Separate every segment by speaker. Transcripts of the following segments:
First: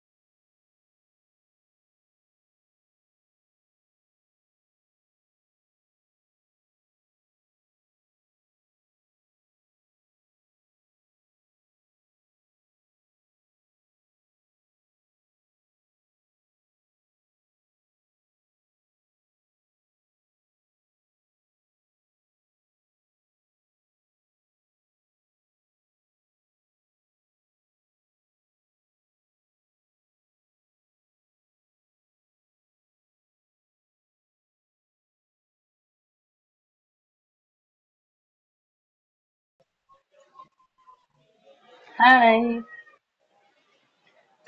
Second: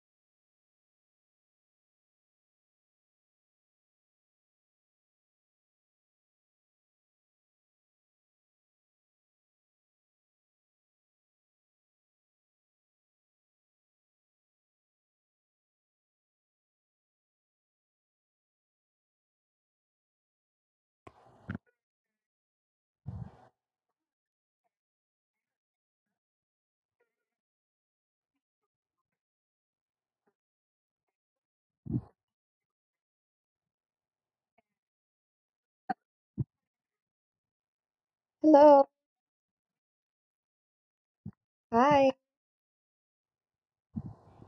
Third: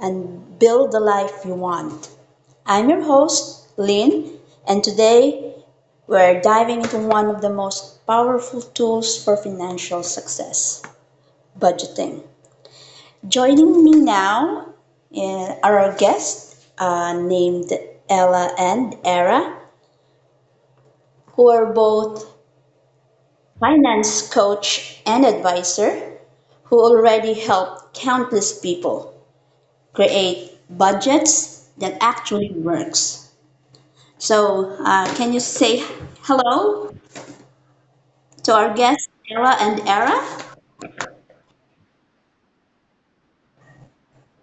Speaker 1: and build the life you want. I'm your host, Lynn, and today we're diving into one of the most powerful tools for financial success, budgeting. Joining me now are our guests named Ella and Era, who are both finance coach, and advisor who already helped countless people create budgets that actually works. So, can you say hello to our
Speaker 2: Hello.
Speaker 1: guests, Era and Era?
Speaker 2: Hi.
Speaker 3: Hi.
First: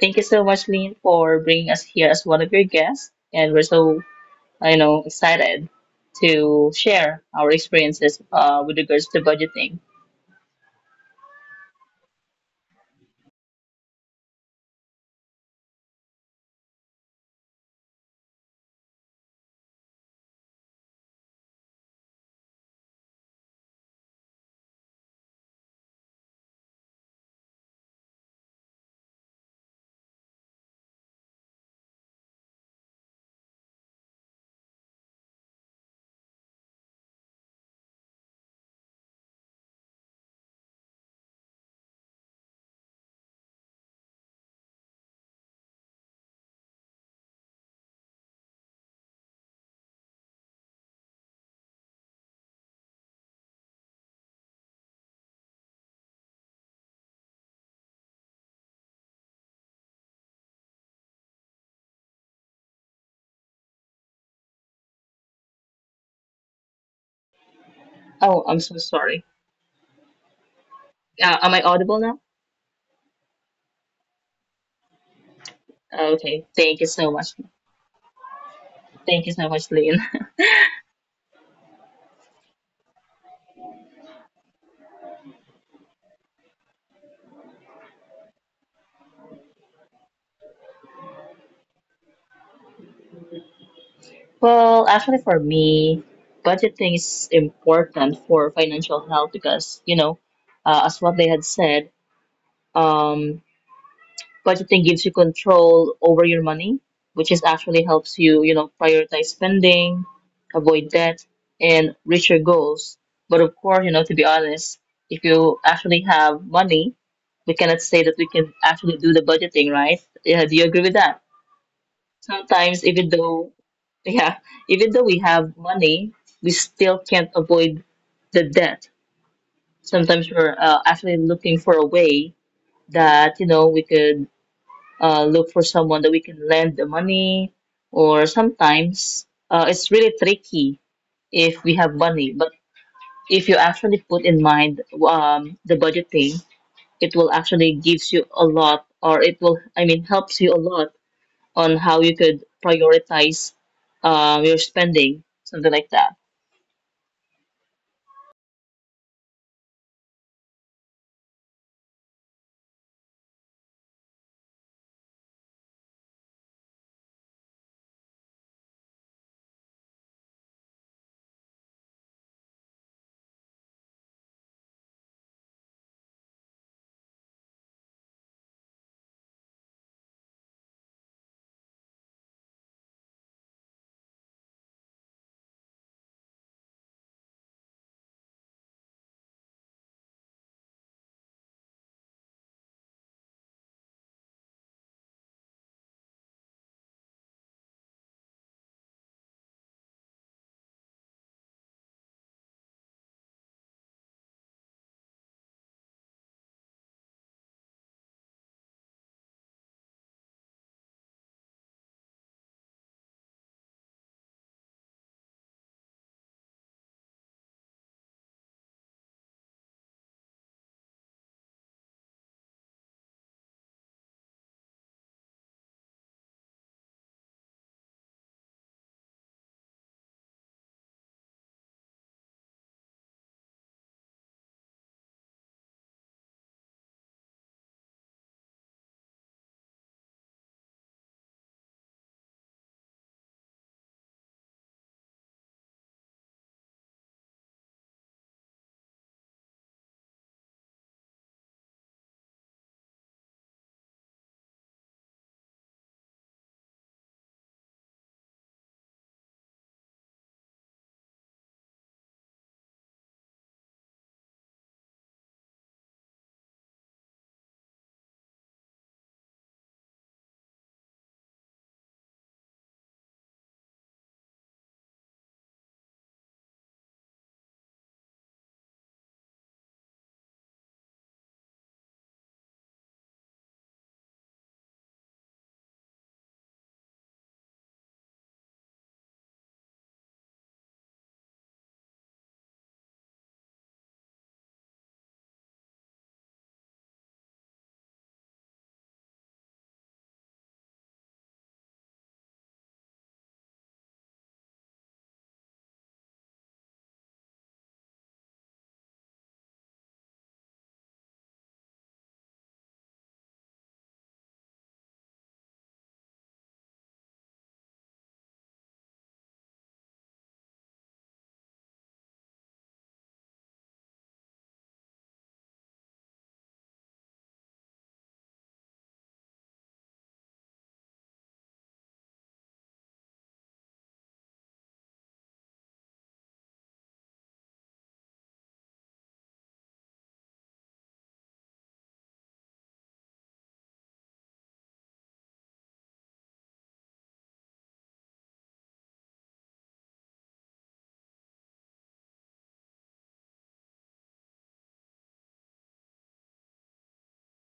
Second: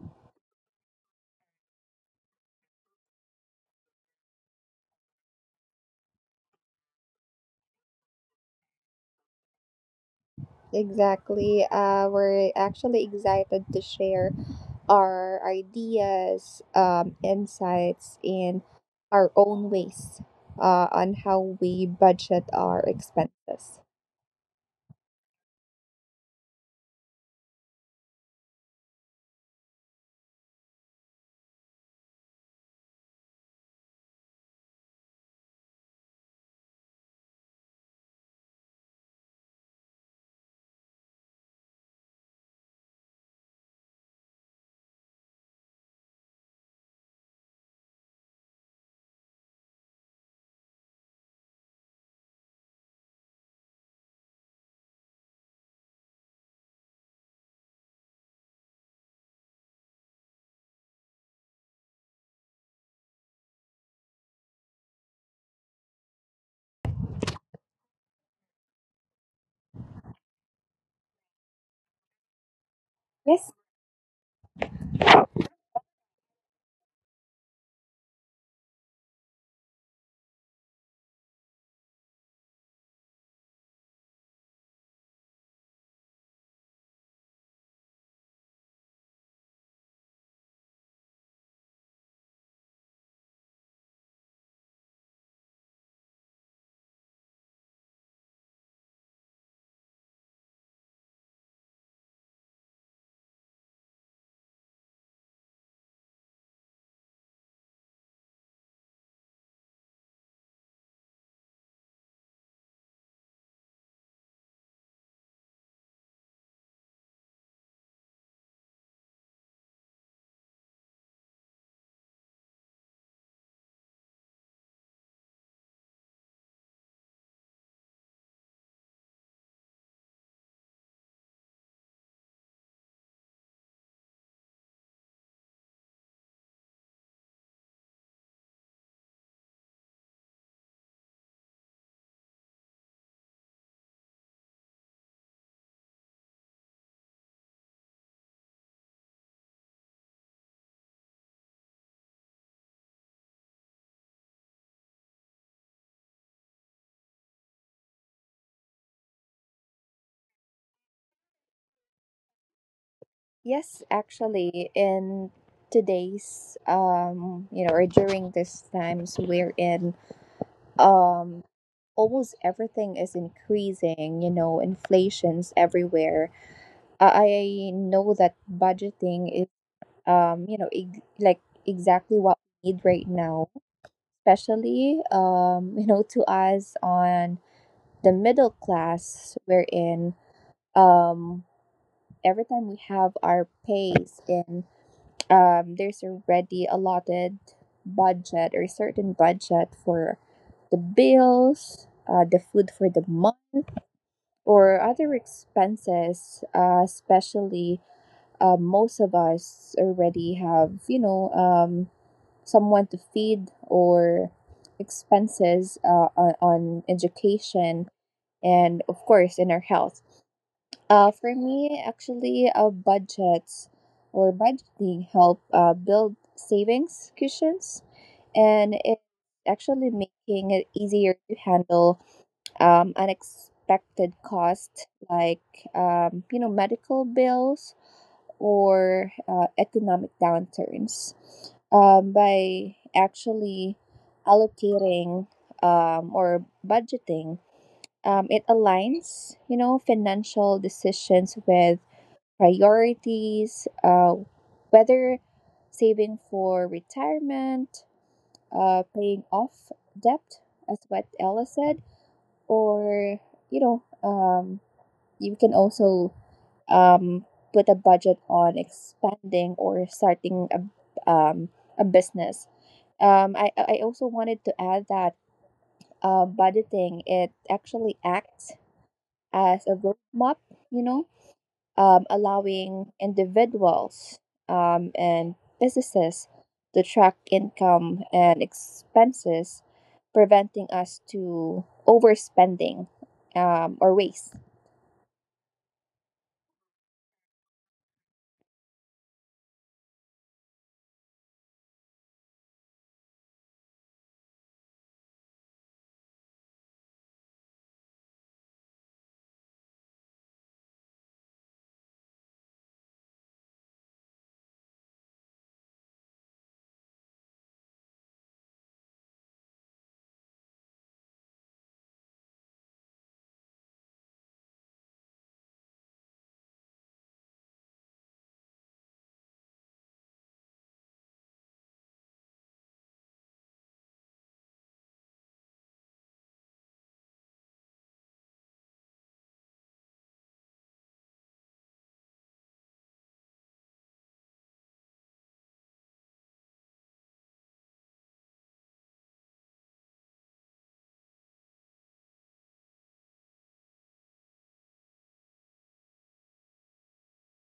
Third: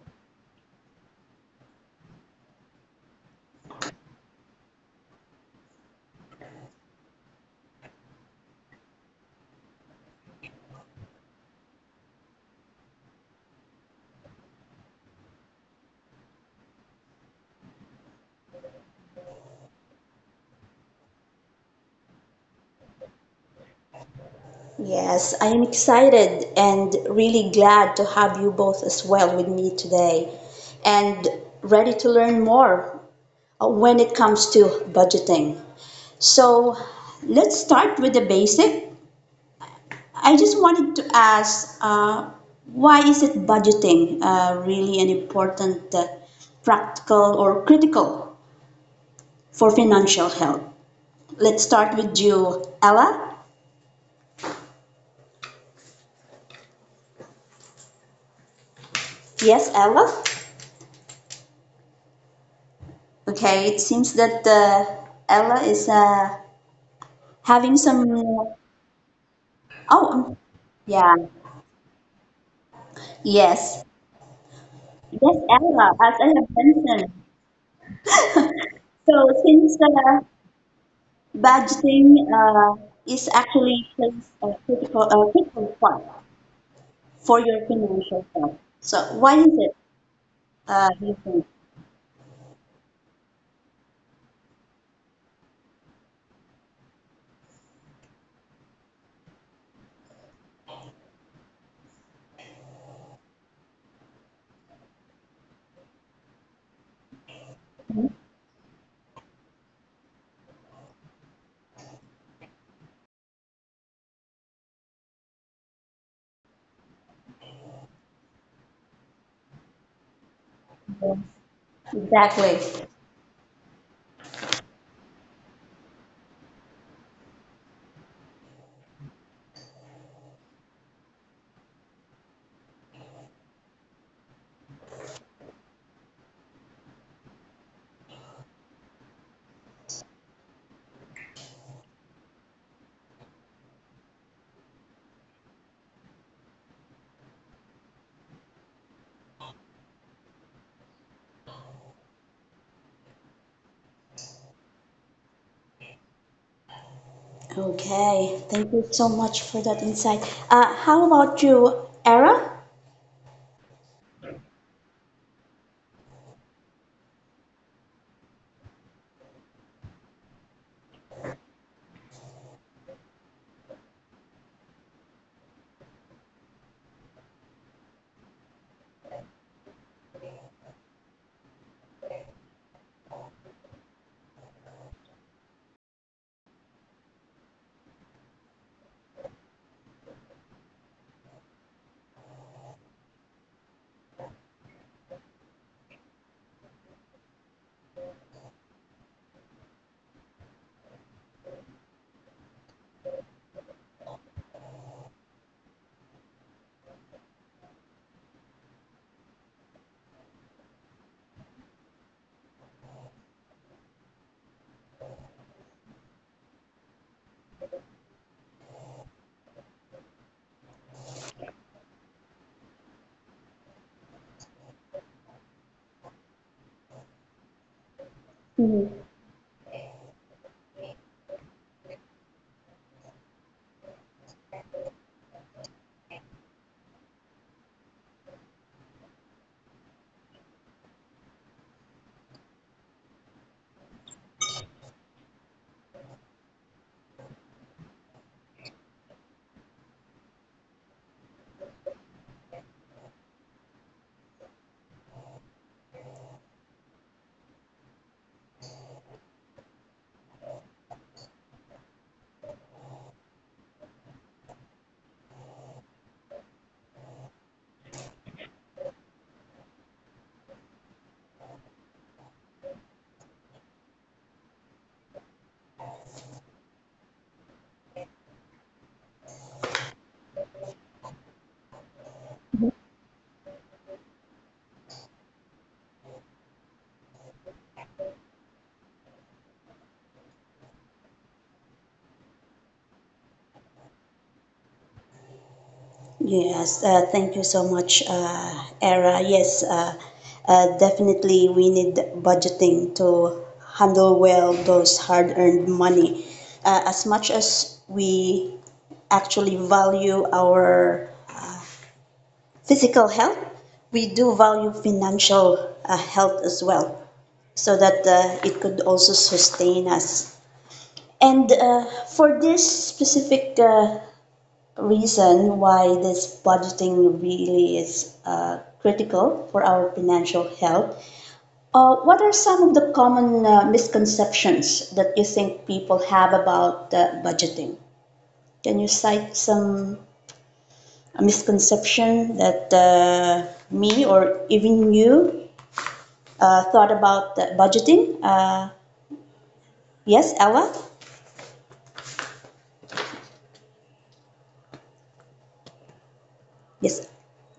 Speaker 3: Thank you so much, Lynn, for bringing us here as one of your guests. And we're so, you know, excited to share our experiences with regards to budgeting.
Speaker 2: Exactly. We're actually excited to share our ideas, insights, and our own ways on how we budget our expenses.
Speaker 1: Yes, I am excited and really glad to have you both as well with me today and ready to learn more when it comes to budgeting. So, let's start with the basic. I just wanted to ask, why is it budgeting really an important, practical or critical for financial health? Let's start with you, Ella. Yes, Ella. Okay, it seems that Ella is having
Speaker 3: Oh, I'm
Speaker 1: some.
Speaker 3: so sorry.
Speaker 1: Oh, yeah.
Speaker 3: Am I audible now?
Speaker 2: Yes.
Speaker 1: Yes. Yes, Ella, as I
Speaker 3: Okay.
Speaker 1: have
Speaker 3: Thank you so
Speaker 1: mentioned.
Speaker 3: much.
Speaker 1: So
Speaker 3: Thank you so much,
Speaker 1: since
Speaker 3: Lynn.
Speaker 1: budgeting is actually plays a critical part for your financial health. So why is it? You think?
Speaker 3: Well, actually, for me, budgeting is important for financial health because, you know, as what they had said, um, budgeting gives you control over your money, which is actually helps you, you know, prioritize spending, avoid debt, and reach your goals. But of course, you know, to be honest, if you actually have money, we cannot say that we can actually do the budgeting, right? Yeah, do you agree with that?
Speaker 1: Exactly.
Speaker 3: Sometimes, even though, yeah, even though we have money, we still can't avoid the debt. Sometimes we're actually looking for a way that, you know, we could look for someone that we can lend the money, or sometimes it's really tricky if we have money. But if you actually put in mind the budgeting, it will actually gives you a lot, or it will, I mean, helps you a lot on how you could prioritize your spending, something like that.
Speaker 1: Okay. Thank you so much for that insight. How about you, Era?
Speaker 2: Yes, actually, in today's or during these times we're in, um, almost everything is increasing. You know, inflation's everywhere. I know that budgeting is. um, you know, ex- like exactly what we need right now, especially, you know, to us on the middle class, wherein um, every time we have our pays in, there's already allotted budget or certain budget for the bills, the food for the month, or other expenses, especially. Most of us already have, you know, someone to feed or expenses uh, on education and of course in our health for me actually budgets or budgeting help build savings cushions and
Speaker 1: Mhm.
Speaker 2: it actually making it easier to handle unexpected costs like you know medical bills or economic downturns, by actually allocating or budgeting, it aligns, you know, financial decisions with priorities, whether saving for retirement, paying off debt as what Ella said, or you know um, you can also um, put a budget on expanding or starting a business. I also wanted to add that budgeting it actually acts as a roadmap, you know, allowing individuals and businesses to track income and expenses, preventing us to overspending or waste.
Speaker 1: Yes, thank you so much, Era. Yes, definitely we need budgeting to handle well those hard-earned money. As much as we actually value our physical health, we do value financial health as well, so that it could also sustain us. And for this specific reason why this budgeting really is critical for our financial health, what are some of the common misconceptions that you think people have about budgeting? Can you cite some misconception that me or even you thought about the budgeting. Yes, Ella? Yes.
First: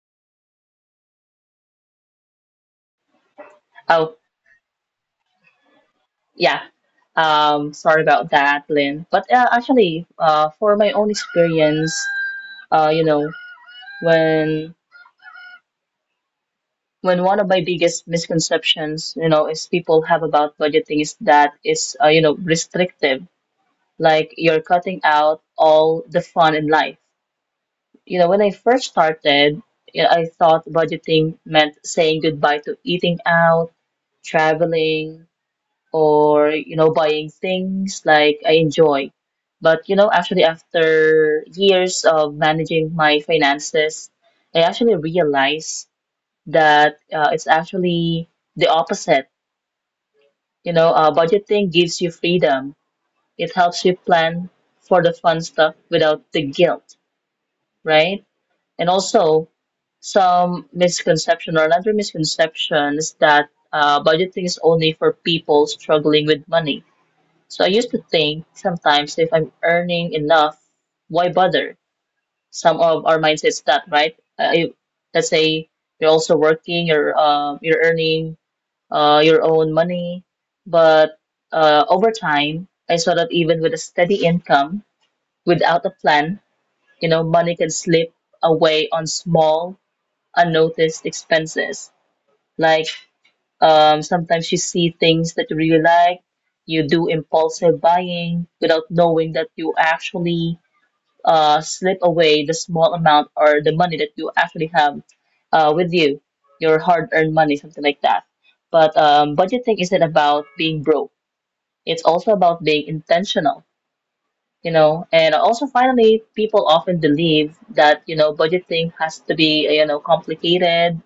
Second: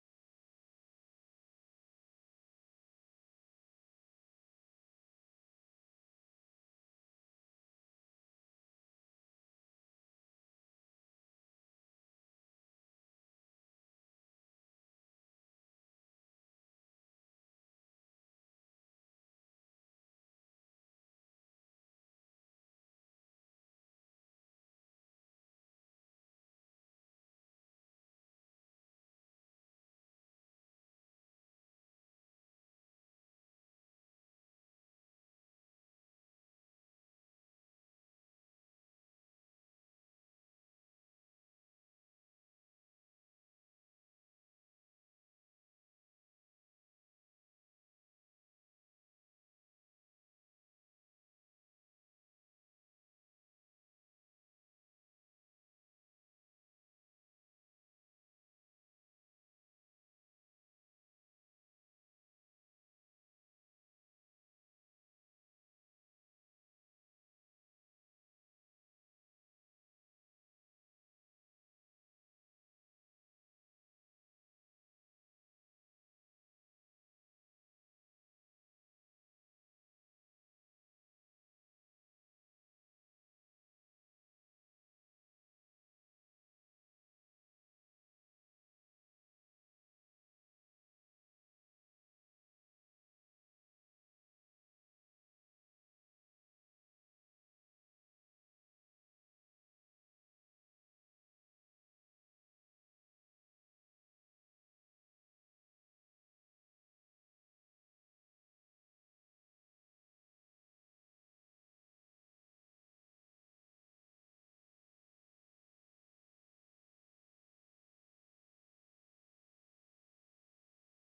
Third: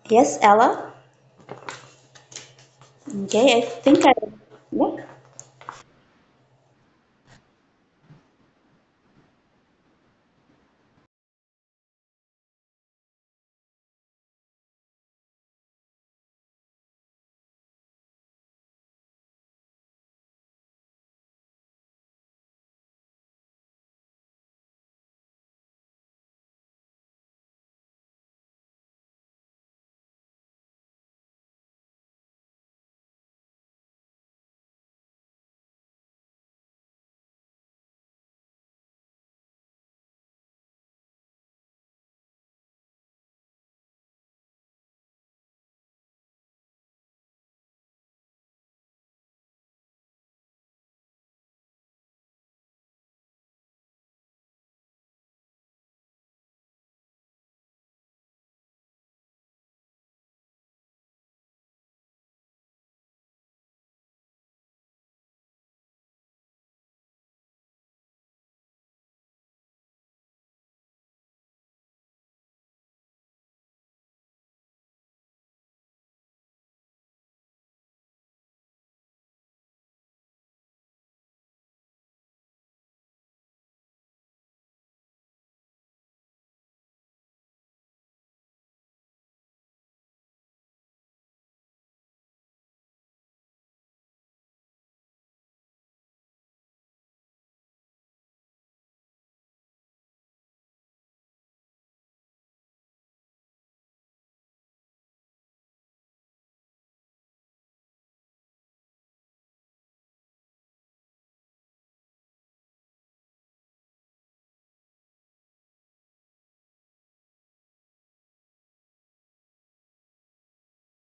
Speaker 1: Yes, Ella? Okay, I think I.
Speaker 3: Oh,
Speaker 1: Yeah.
Speaker 3: yeah. Sorry about that, Lynn. But actually, for my own experience, you know, when when one of my biggest misconceptions, you know, is people have about budgeting is that it's, you know, restrictive, like you're cutting out all the fun in life. You know, when I first started, you know, I thought budgeting meant saying goodbye to eating out, traveling, or, you know, buying things like I enjoy. But, you know, actually, after years of managing my finances, I actually realized that it's actually the opposite. You know, budgeting gives you freedom. It helps you plan for the fun stuff without the guilt, right? And also, some misconception or another misconception is that budgeting is only for people struggling with money. So I used to think sometimes if I'm earning enough, why bother? Some of our mindsets that, right? If- let's say you're also working, you're earning your own money. But over time, I saw that even with a steady income, without a plan, you know, money can slip away on small, unnoticed expenses. Like sometimes you see things that you really like, you do impulsive buying without knowing that you actually slip away the small amount or the money that you actually have with you, your hard-earned money, something like that. But budgeting isn't about being broke. It's also about being intentional, you know. And also, finally, people often believe that, you know, budgeting has to be, you know, complicated,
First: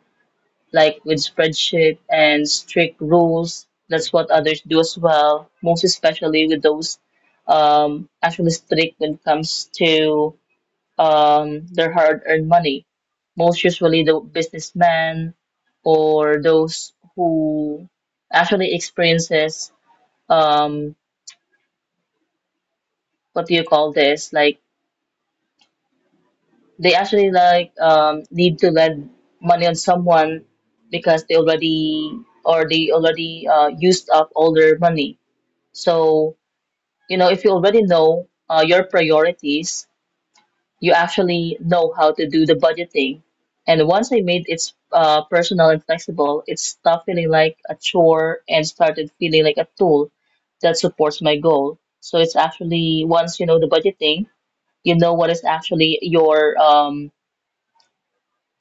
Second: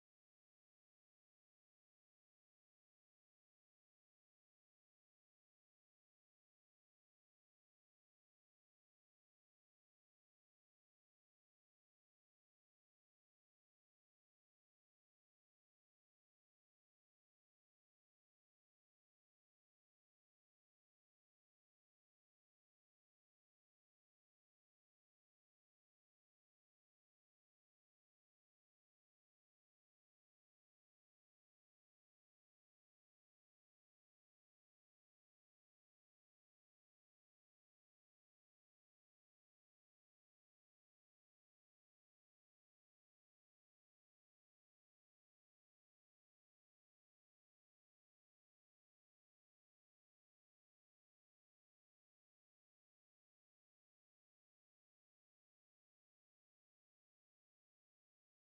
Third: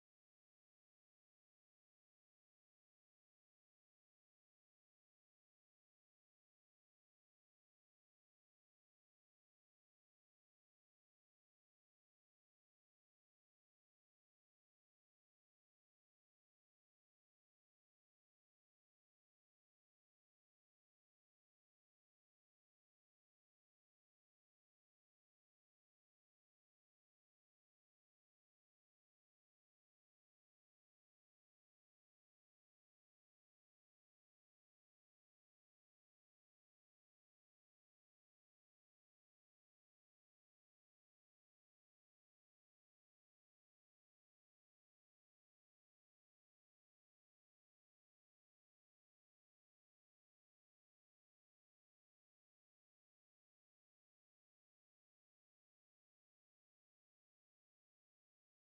Speaker 3: like with spreadsheet and strict rules. That's what others do as well, most especially with those actually strict when it comes to their hard-earned money. Most usually the businessmen or those who actually experiences um, what do you call this? Like they actually like need to lend money on someone because they already or they already used up all their money. So you know if you already know your priorities you actually know how to do the budgeting. And once I made it personal and flexible, it stopped feeling like a chore and started feeling like a tool that supports my goal. So it's actually once you know the budgeting, you know what is actually your um,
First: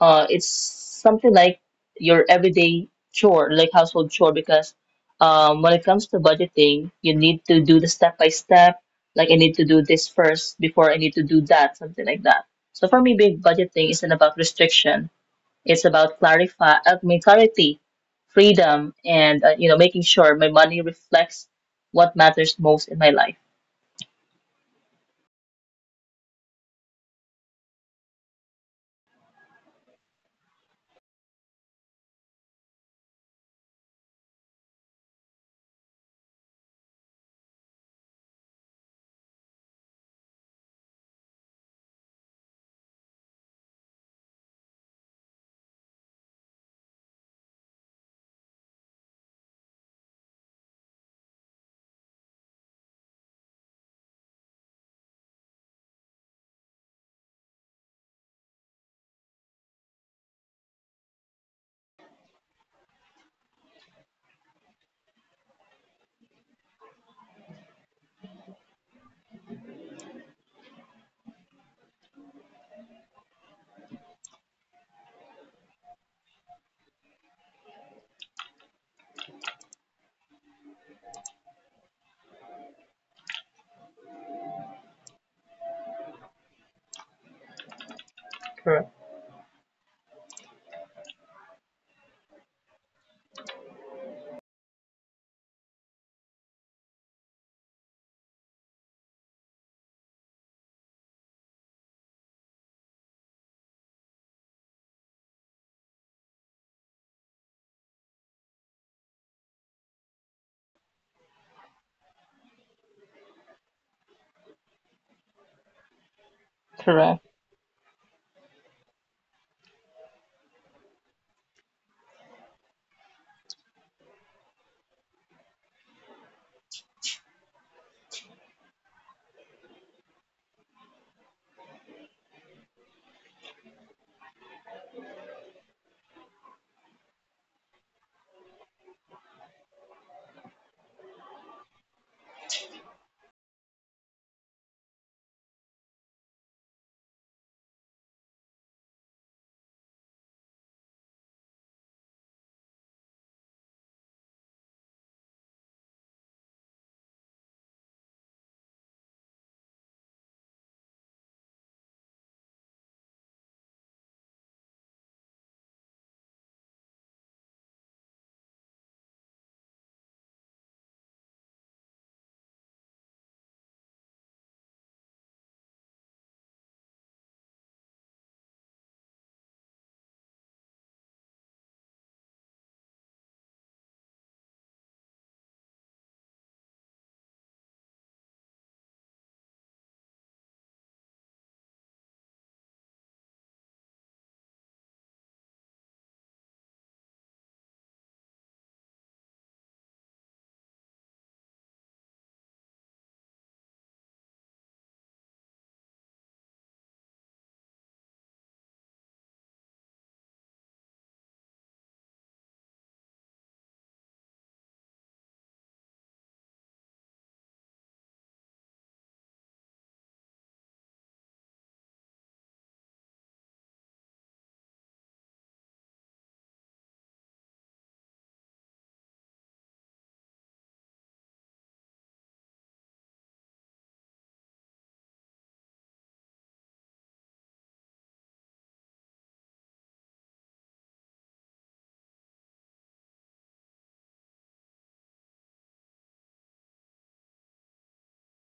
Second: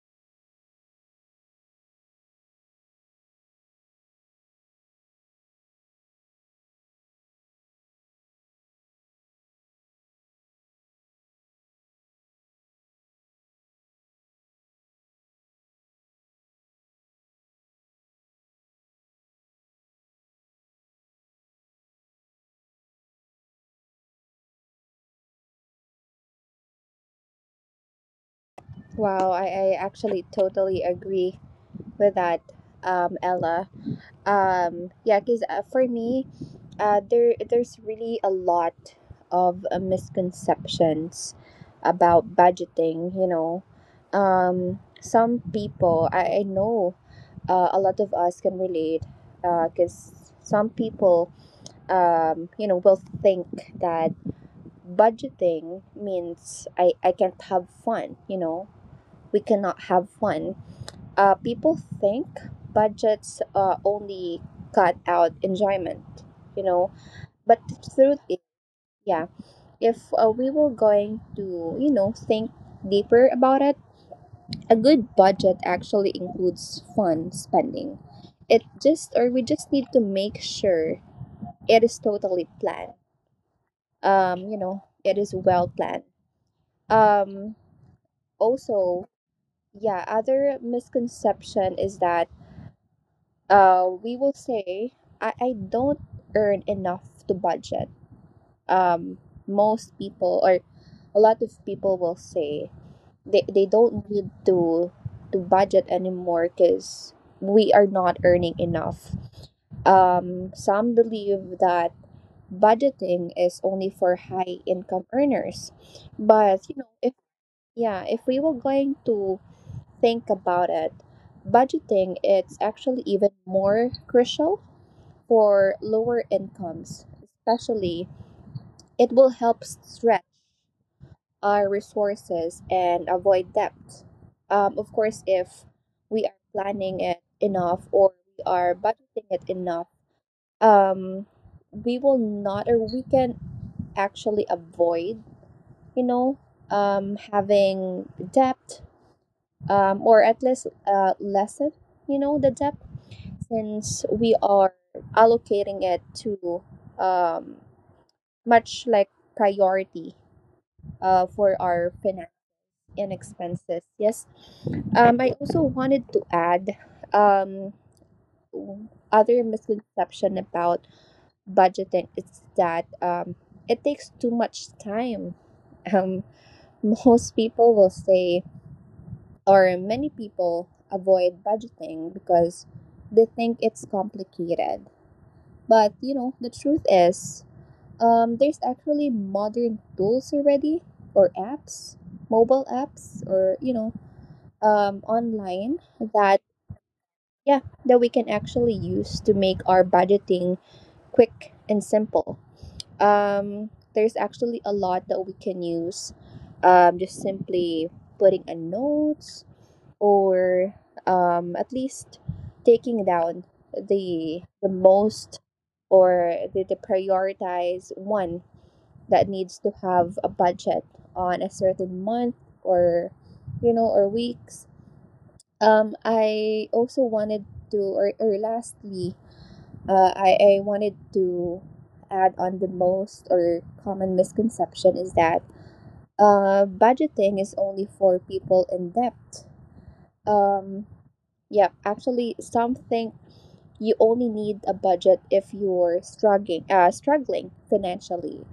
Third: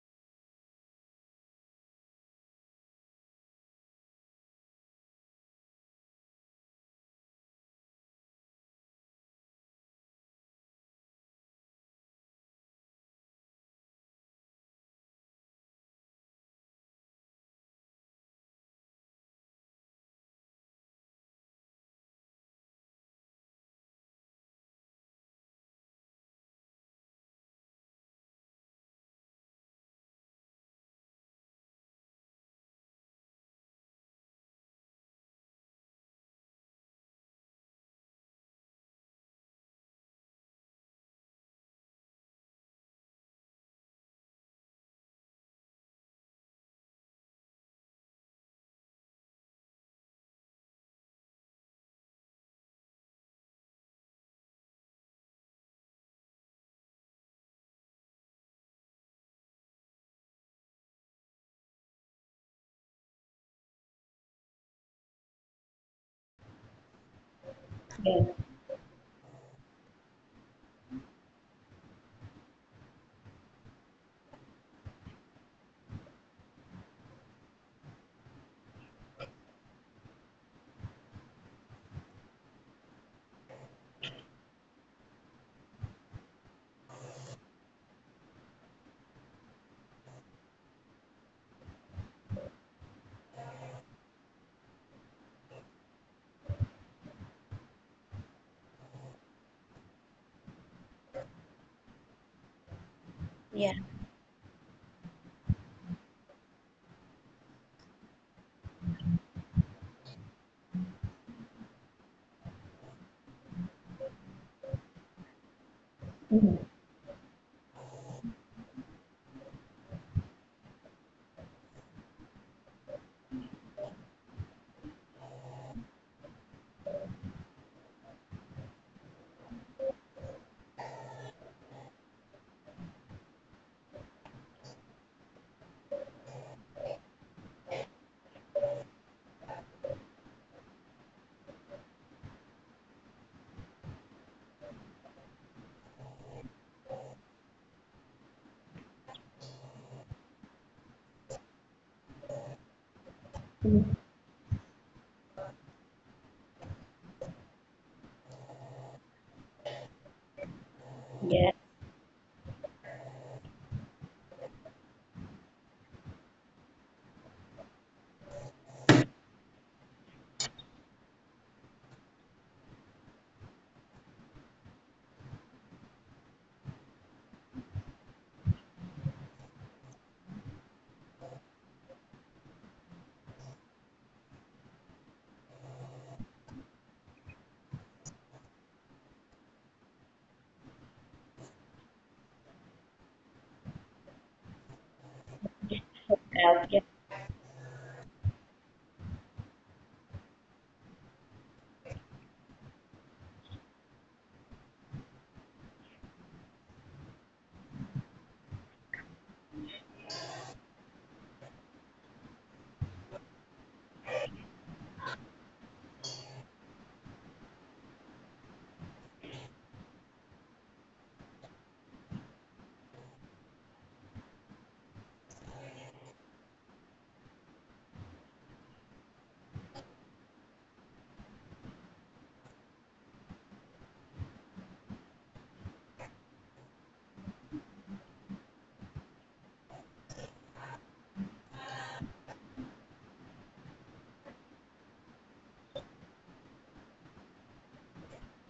Speaker 3: uh, it's something like your everyday chore, like household chore, because when it comes to budgeting, you need to do the step by step. Like I need to do this first before I need to do that, something like that. So for me, big budgeting isn't about restriction. It's about clarify, I mean, clarity, freedom, and you know, making sure my money reflects what matters most in my life.
Speaker 2: Wow, I actually totally agree with that, Ella. Yeah, because for me, there's really a lot of misconceptions about budgeting. You know, some people I know, a lot of us can relate, because some people, you know, will think that budgeting means I can't have fun. You know, we cannot have fun, people think budgets only cut out enjoyment, you know. But the truth
Speaker 1: Yeah.
Speaker 2: is, yeah, if we were going to, you know, think deeper about it, a good budget actually includes fun spending. It just, or we just need to make sure it is totally planned. You know, it is well planned. Um,
Speaker 3: Correct.
Speaker 2: also, yeah, other misconception is that we will say I don't earn enough to budget. Um, most people or a lot of people will say they
Speaker 1: Yeah.
Speaker 2: don't need to budget anymore because we are not earning enough. Some believe that budgeting is only for high income earners, but
Speaker 1: Mhm.
Speaker 2: you know if
Speaker 3: Correct.
Speaker 2: yeah if we were going to think about it, budgeting it's actually even more crucial for lower incomes, especially, it will help stretch our resources and avoid debt. Of course, if we are planning it enough or we are budgeting it enough, um, we will not or we can actually avoid, you know, having debt, or at least lessen, you know, the debt
Speaker 1: Mhm.
Speaker 2: since we are allocating it to um, much like priority
Speaker 1: Yeah.
Speaker 2: for our finance and expenses. Yes. I also wanted to add um, other misconception about budgeting is that it takes too much time. Um, most people will say, or many people avoid budgeting because they think it's complicated. But you know, the truth is, there's actually modern tools already, or apps, mobile apps, or you know, online that
Speaker 1: Yeah. Yeah.
Speaker 2: yeah that we can actually use to make our budgeting quick and simple. There's actually a lot that we can use, just simply putting a notes or at least taking down the most or the prioritize one that needs to have a budget on a certain month or you know or weeks I also wanted to or lastly I wanted to add on the most or common misconception is that budgeting is only for people in debt. um yeah, actually some think you only need a budget if you're struggling financially.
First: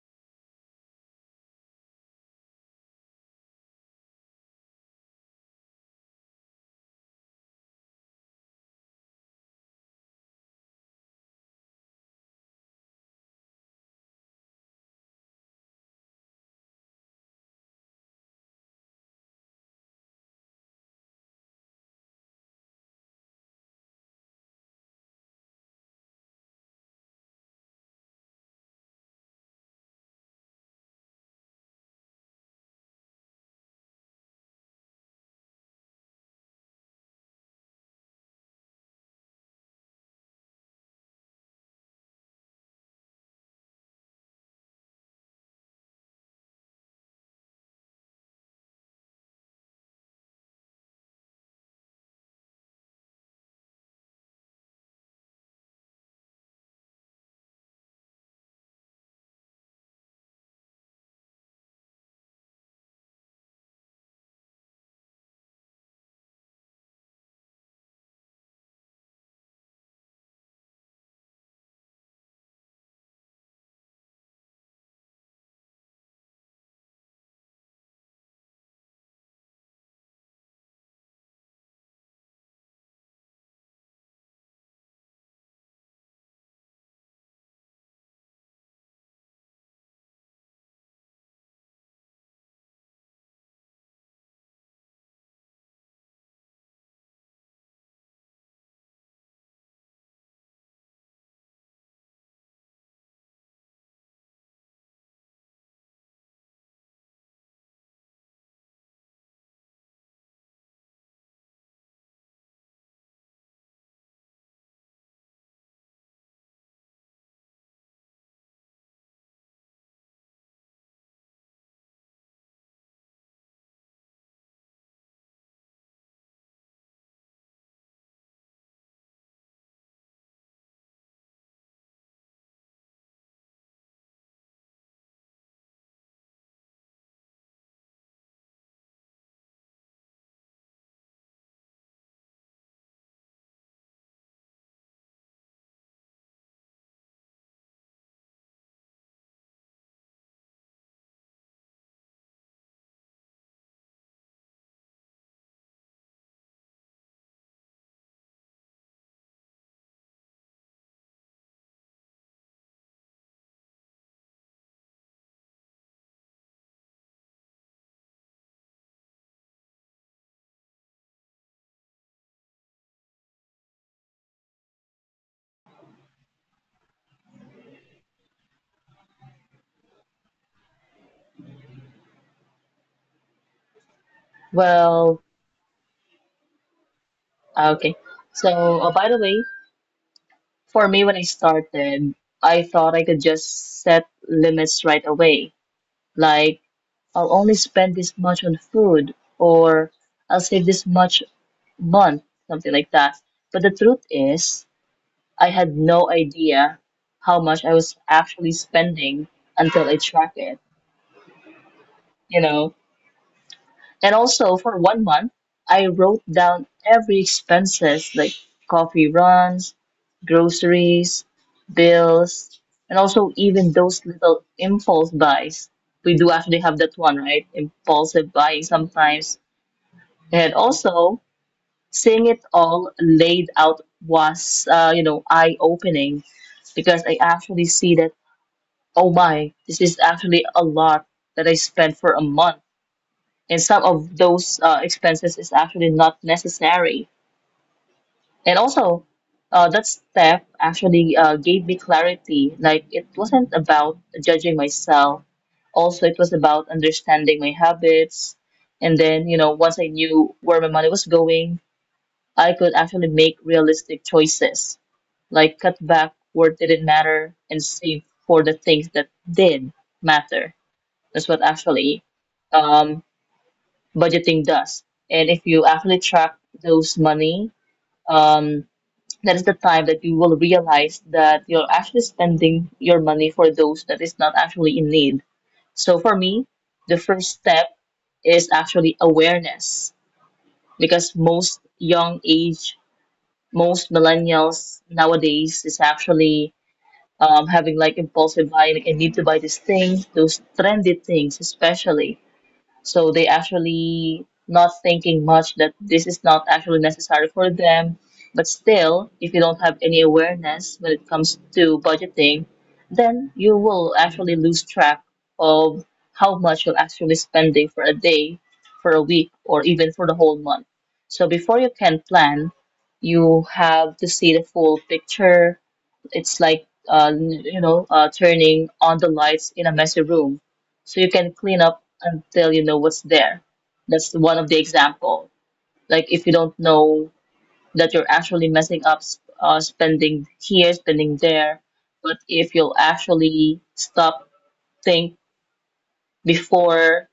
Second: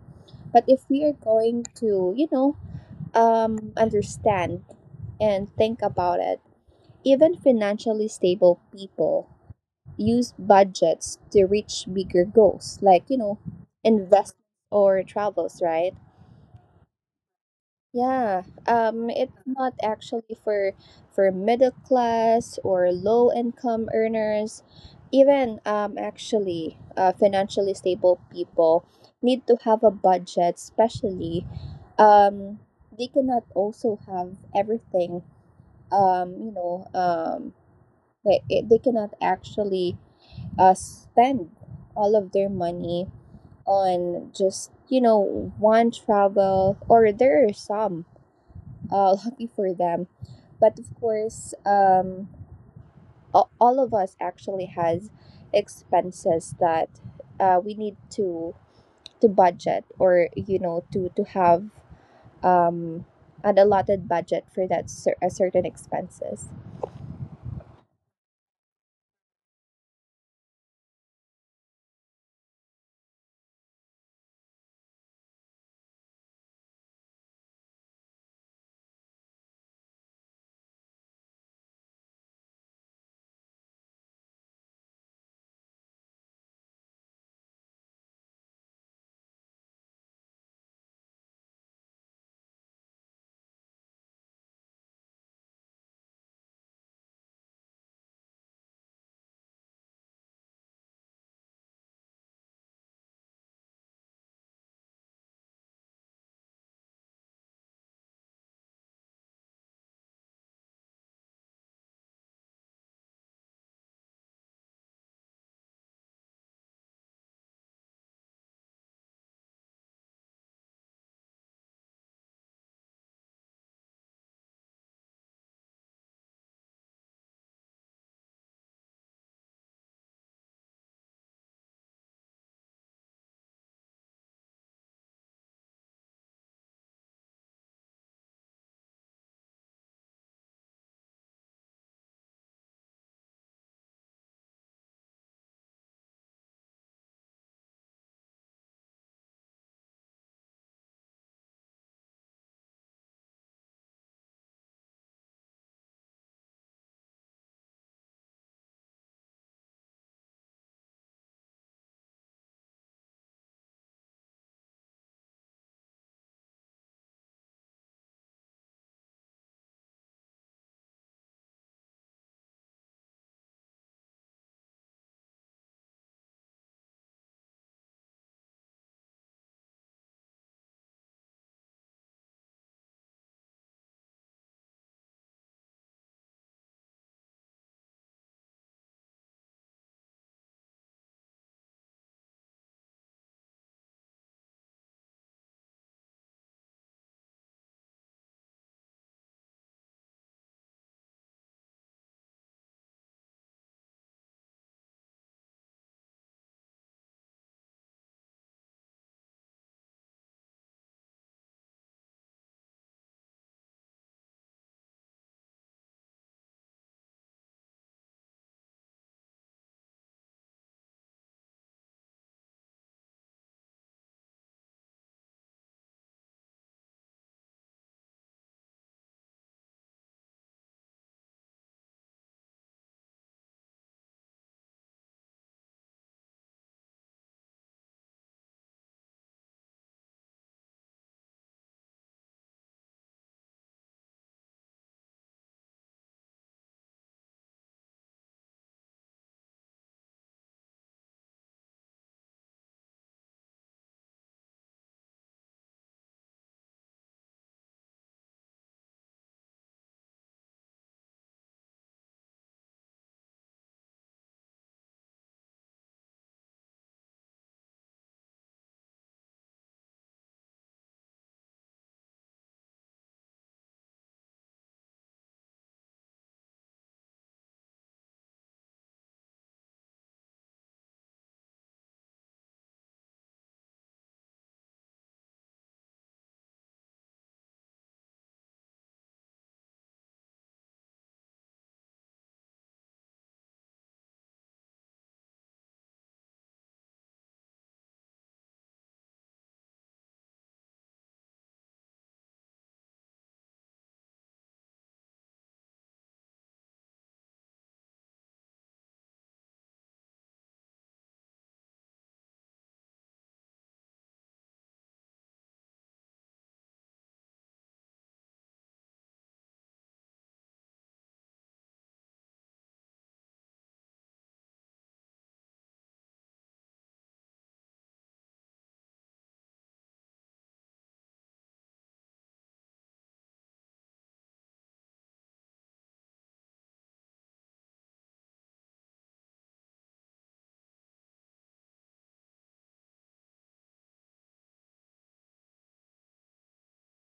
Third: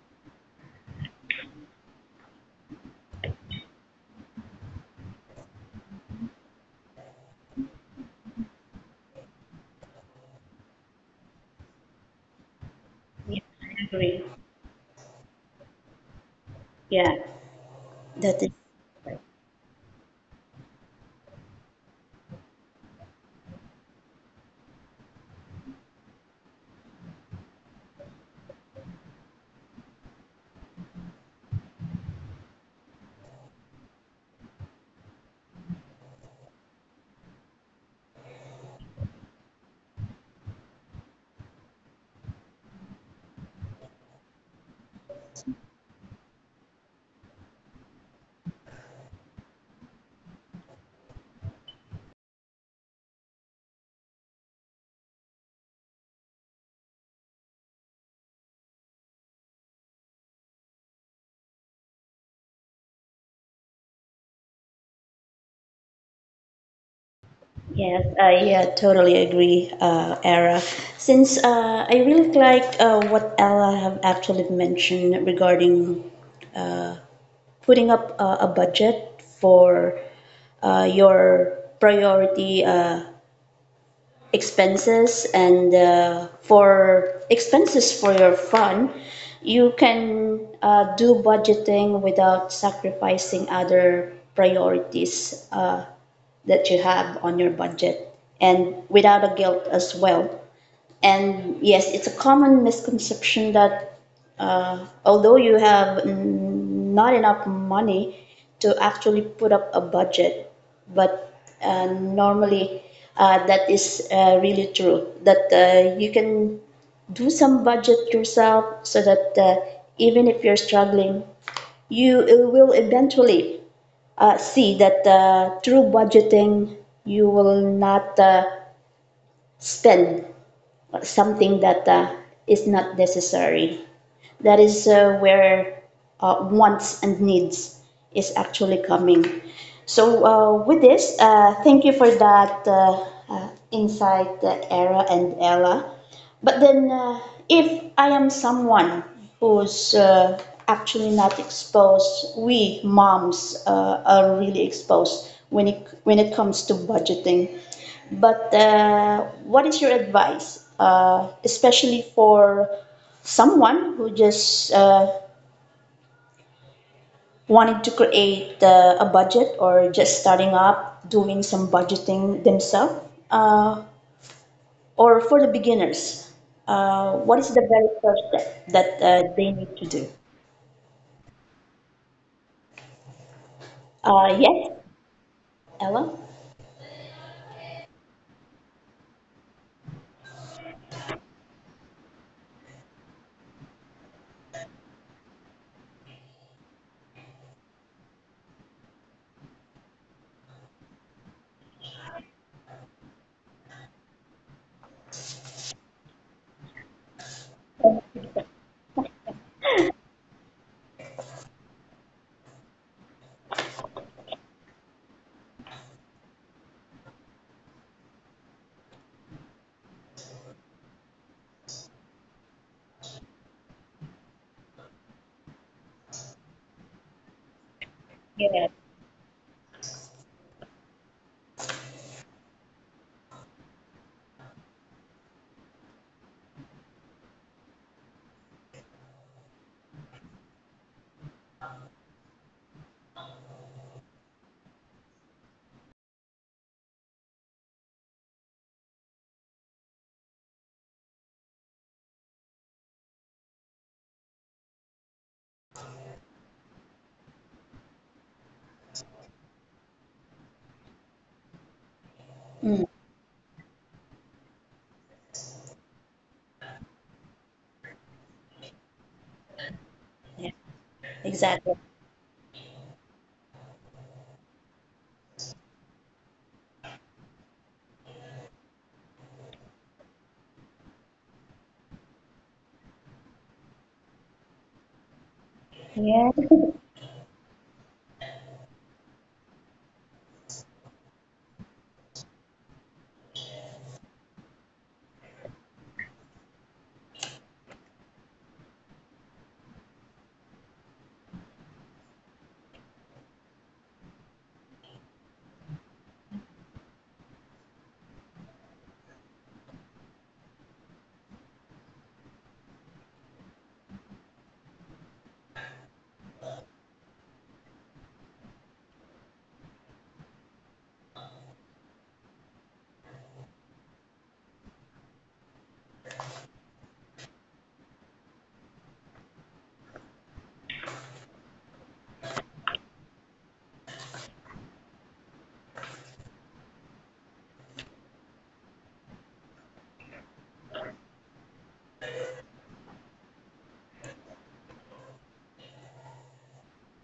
Speaker 2: But if we are going to, you know, understand and think about it, even financially stable people use budgets to reach bigger goals, like, you know,
Speaker 1: Yeah, I agree.
Speaker 2: invest or travels, right?
Speaker 1: Yeah.
Speaker 2: Yeah,
Speaker 1: That is. Right.
Speaker 2: it's not actually for middle class or low income earners. Even financially stable people need to have a budget, especially um, they cannot also have everything, um, you know, um, they cannot actually spend all of their money on just, you know, one travel, or there are some, lucky for them. But of course, a- all of us actually has expenses that we need to budget or you know to have um, an allotted budget for that a certain expenses.
Speaker 1: Yes, I, yeah, totally agree, Era. Since I really like what Ella have actually mentioned regarding putting up a budget for your priority expenses and for expenses for your fun, you can do budgeting without sacrificing other priorities that you have on your budget and without a guilt as well, and yes, it's a common misconception that although you have not enough money to actually put up a budget, but uh, normally that is really true. That you can do some budget yourself so that even if you're struggling, you will eventually see that through budgeting, you will not spend something that is not necessary. That is where wants and needs is actually coming. So with this, thank you for that insight, Era and Ella. But then, if I am someone who's actually not exposed, we moms are really exposed when it comes to budgeting. But what is your advice, especially for someone who just wanted to create a budget or just starting up doing some budgeting themselves? Uh, Or for the beginners, what is the very first step that they need to do? Yes,
Speaker 3: Well,
Speaker 1: Ella?
Speaker 3: okay. So, by the way, for me, when I started, I thought I could just set limits right away. Like, I'll only spend this much on food, or I'll save this much month, something like that. But the truth is, I had no idea how much I was actually spending until I tracked it, you know? And also for one month, I wrote down every expenses like coffee runs, groceries, bills, and also even those little impulse buys. We do actually have that one, right? Impulsive buying
Speaker 1: Yeah.
Speaker 3: sometimes. And also seeing it all laid out was, you know, eye-opening because I actually see that, oh my, this is actually a lot that I spent for a month and some of those expenses is actually not necessary. And also, that step actually gave me clarity. Like it wasn't about judging myself. Also, it was about understanding my habits. And then, you know, once I knew where my money was going, I could
Speaker 1: Mm,
Speaker 3: actually make realistic choices, like cut back where it didn't matter and save for the things that did
Speaker 1: yeah,
Speaker 3: matter. That's what
Speaker 1: exactly.
Speaker 3: actually um, budgeting does. And if you actually track those money, um, that is the time that you will realize that you're actually spending your money for those that is not actually in need. So for
Speaker 1: Yeah.
Speaker 3: me, the first step is actually awareness because most young age, most millennials nowadays is actually having like impulsive buying, like I need to buy these things, those trendy things especially so they actually not thinking much that this is not actually necessary for them. But still, if you don't have any awareness when it comes to budgeting, then you will actually lose track of how much you're actually spending for a day, for a week, or even for the whole month. So before you can plan, you have to see the full picture. It's like you know turning on the lights in a messy room so you can clean up until you know what's there. That's one of the example. Like if you don't know that you're actually messing up, spending here, spending there, but if you'll actually stop, think before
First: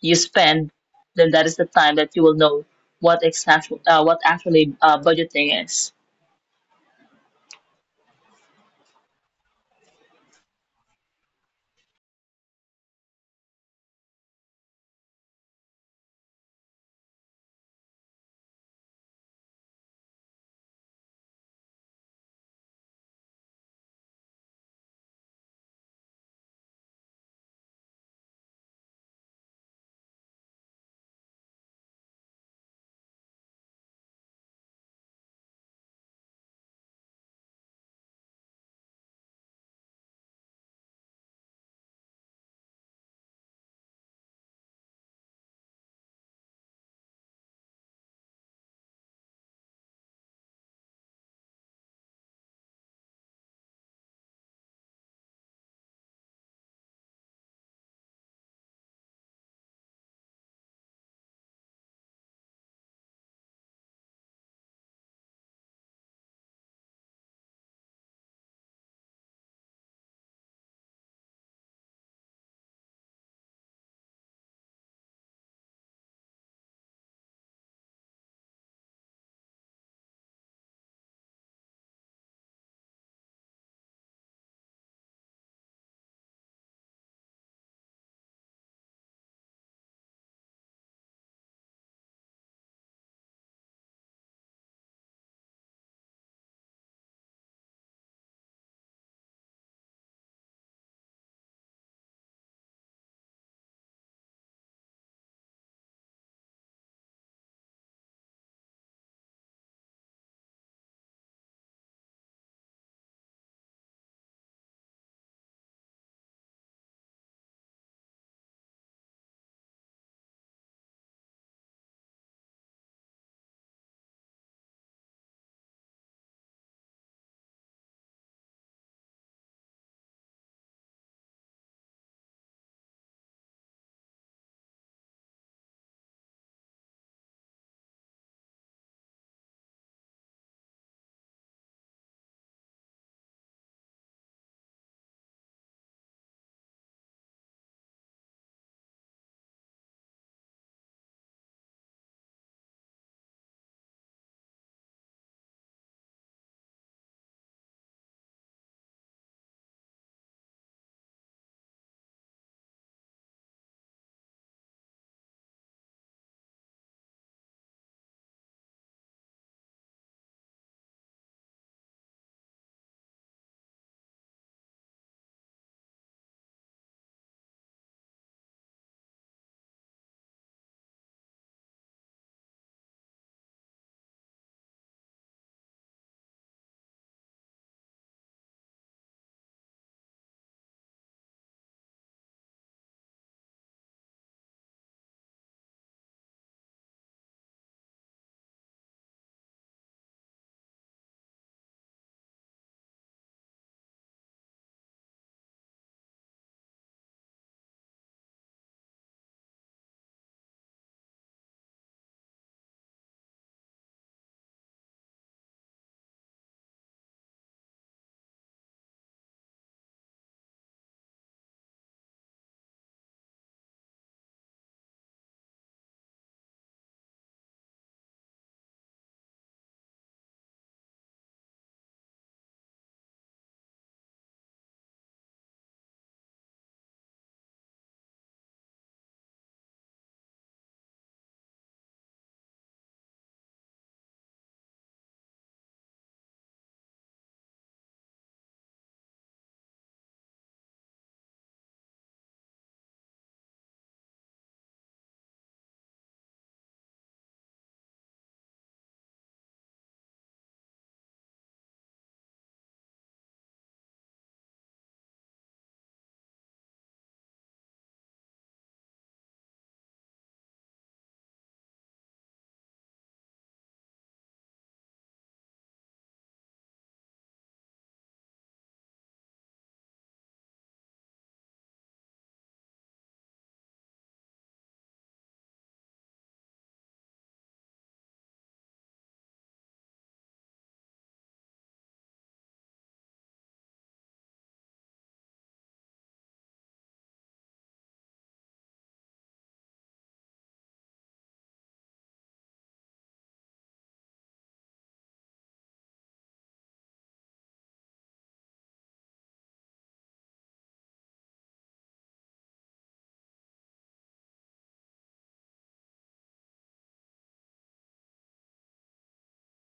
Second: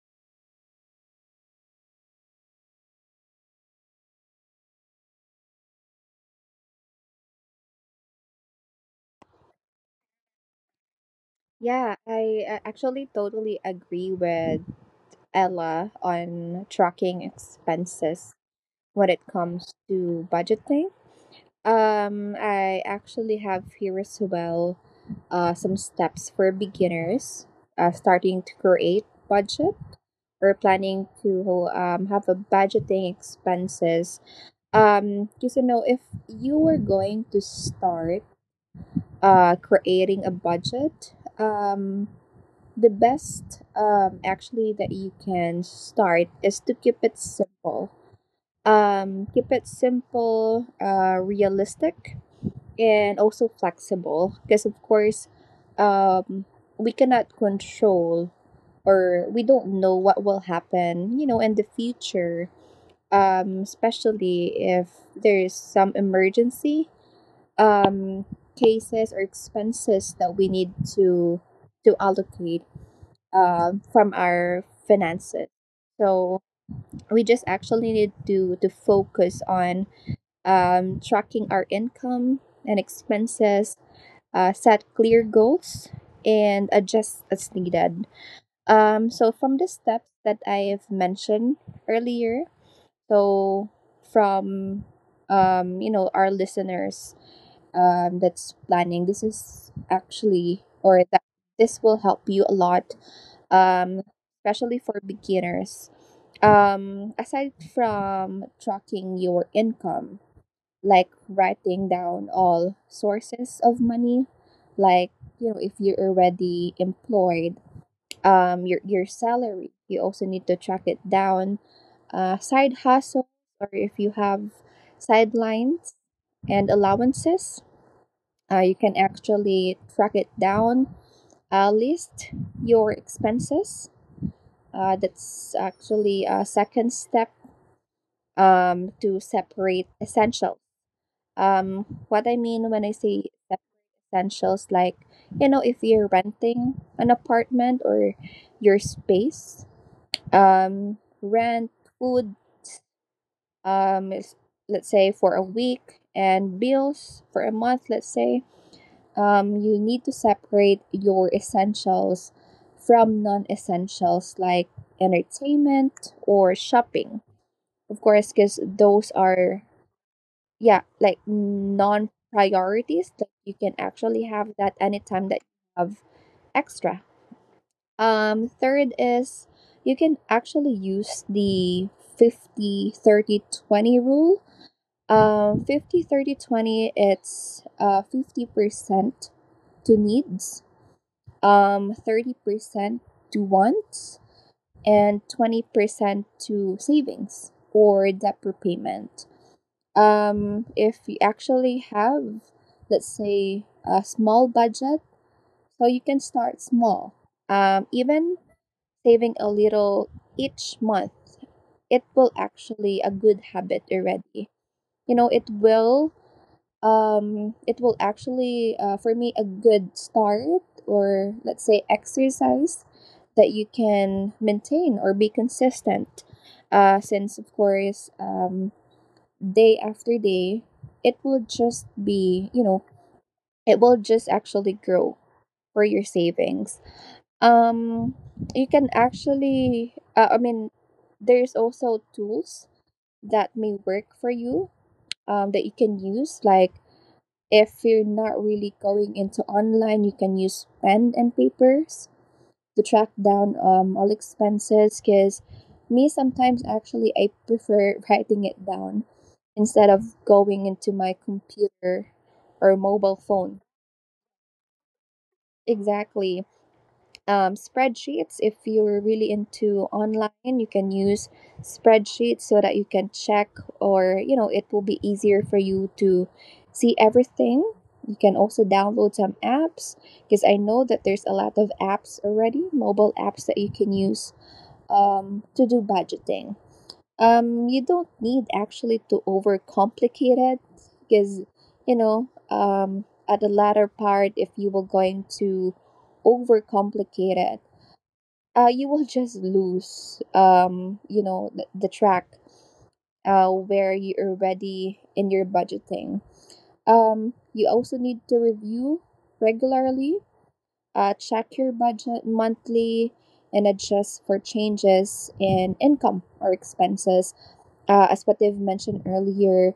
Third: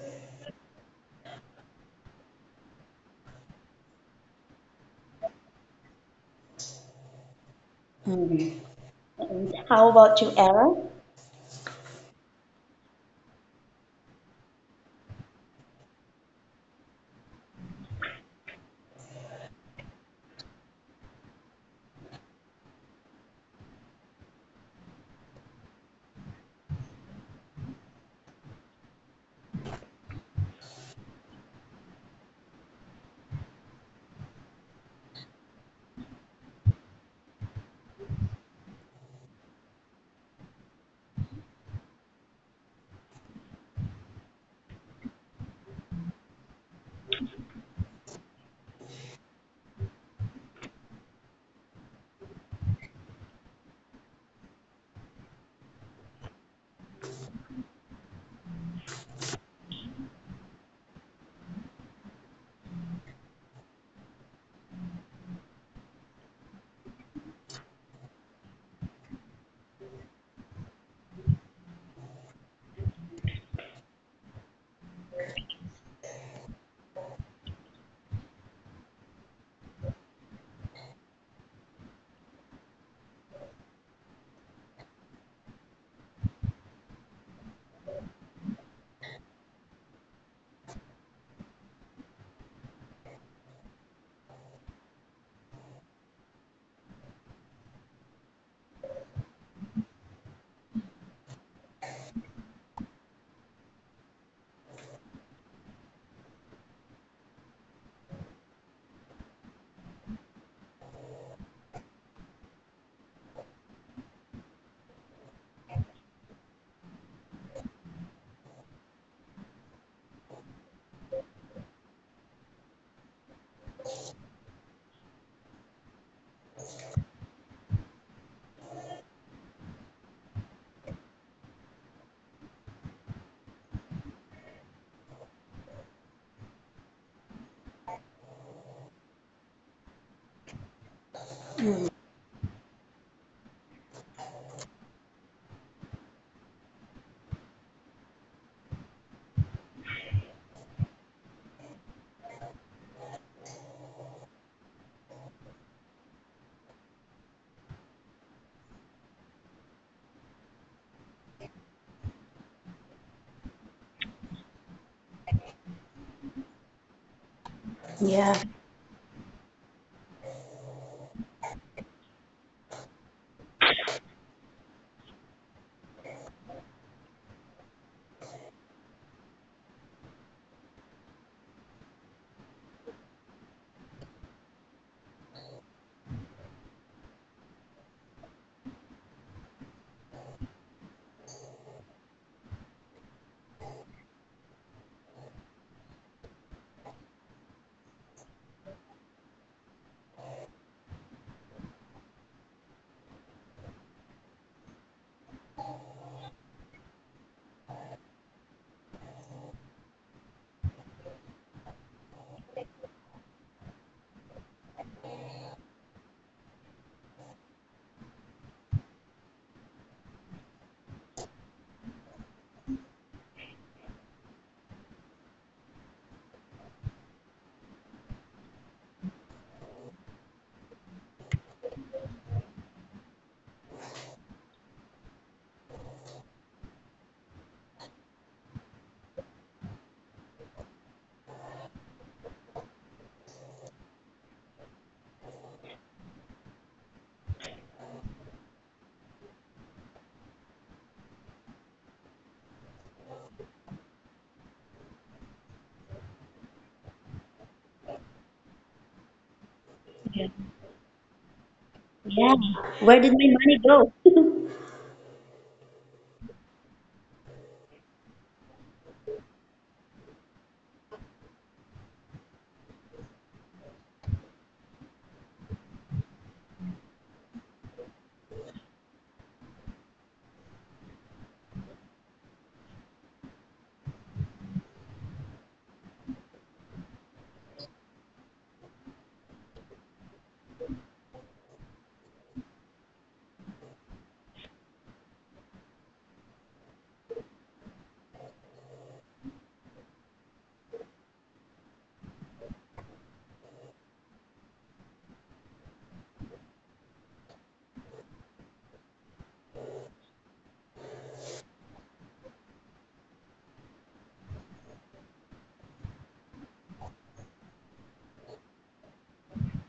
Speaker 3: you spend, then that is the time that you will know what exactly what actually budgeting is.
Speaker 1: Mm. And how about you, Ella?
Speaker 2: Yeah, I actually totally agree with Ella on tracking expenses when it comes to budgeting. I actually have here as well some steps for beginners starting to create budget or planning to have a budgeting expenses. Because you know, if you were going to start creating a budget, the best actually that you can start is to keep it simple. Keep it simple, realistic, and also flexible because of course um we cannot control or we don't know what will happen, you know, in the future, especially if there is some emergency um cases or expenses that we need to allocate from our finances. So we just actually need to focus on tracking our income and expenses, set clear goals, and adjust as needed. So, from the steps that I've mentioned earlier, so from you know our listeners that's planning, this is actually or that this will help you a lot, um, especially for beginners, aside from tracking your income, like writing down all sources of money, like you know if you're already employed, your salary you also need to track it down, side hustle or if you have sidelines and allowances, you can actually track it down. List your expenses, that's actually a second step, to separate essentials. What I mean when I say separate essentials, like you know if you're renting an apartment or your space, rent, food, um is- let's say for a week, and bills for a month, let's say you need to separate your essentials from non-essentials like entertainment or shopping, of course,
Speaker 1: Yeah,
Speaker 2: because those are, yeah, like non priorities that you can actually have that anytime that you have extra. Third is you can actually use the 50-30-20 rule. 50-30-20. It's 50% to needs, 30% to wants, and 20% to savings or debt repayment. If you actually have, let's say, a small budget, so you can start small. Even saving a little each month, it will actually a good habit already. You know, it will it will actually for me a good start or let's say exercise that you can maintain or be consistent since of course day after day, it will just be, you know, it will just actually grow for your savings. Um, you can actually, I mean, there's also tools that may work for you that you can use. Like if you're not really going into online, you can use pen and papers to track down all expenses because me sometimes actually I prefer writing it down instead of going into my computer
Speaker 1: yeah.
Speaker 2: or
Speaker 1: Where did
Speaker 2: mobile
Speaker 1: my
Speaker 2: phone.
Speaker 1: money go?
Speaker 2: Exactly. Spreadsheets, if you're really into online, you can use spreadsheets so that you can check or, you know, it will be easier for you to see everything. You can also download some apps because I know that there's a lot of apps already, mobile apps that you can use to do budgeting. You don't need actually to overcomplicate it because, you know, at the latter part, if you were going to overcomplicate it, you will just lose, you know, the track where you're already in your budgeting. You also need to review regularly, check your budget monthly and adjust for changes in income or expenses. As what they've mentioned earlier,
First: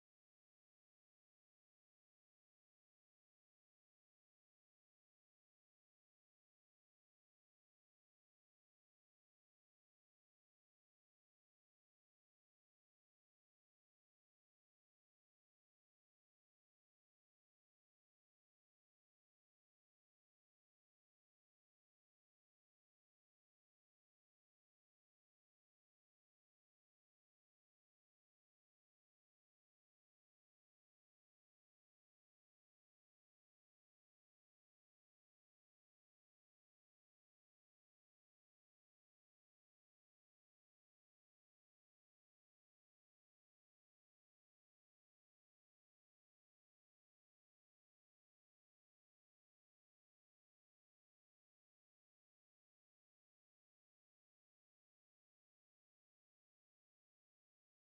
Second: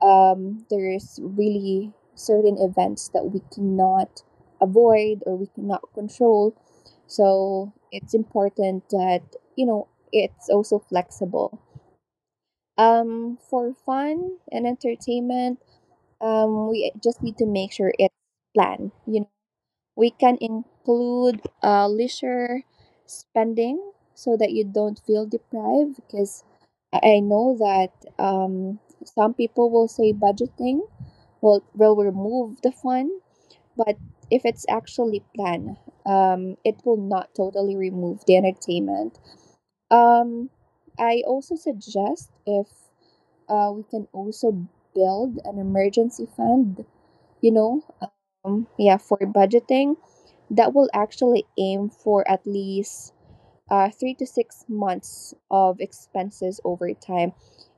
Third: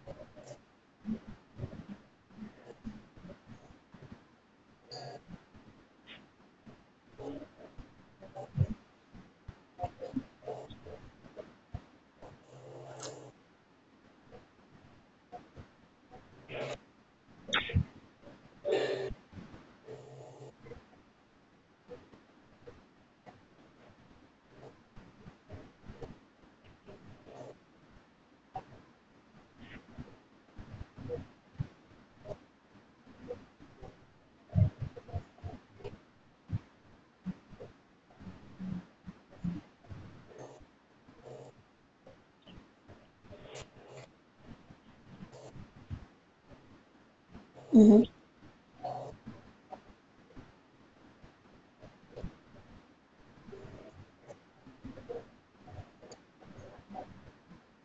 Speaker 2: there's really certain events that we cannot avoid or we cannot control. So it's important that, you know, it's also flexible. For fun and entertainment, we just need to make sure it's planned. You we can include leisure spending so that you don't feel deprived because I know that um, some people will say budgeting will remove the fun, but if it's actually planned, it will not totally remove the entertainment. Um, I also suggest if we can also build an emergency fund you know
Speaker 1: Mhm.
Speaker 2: yeah, for budgeting that will actually aim for at least 3 to 6 months of expenses over time,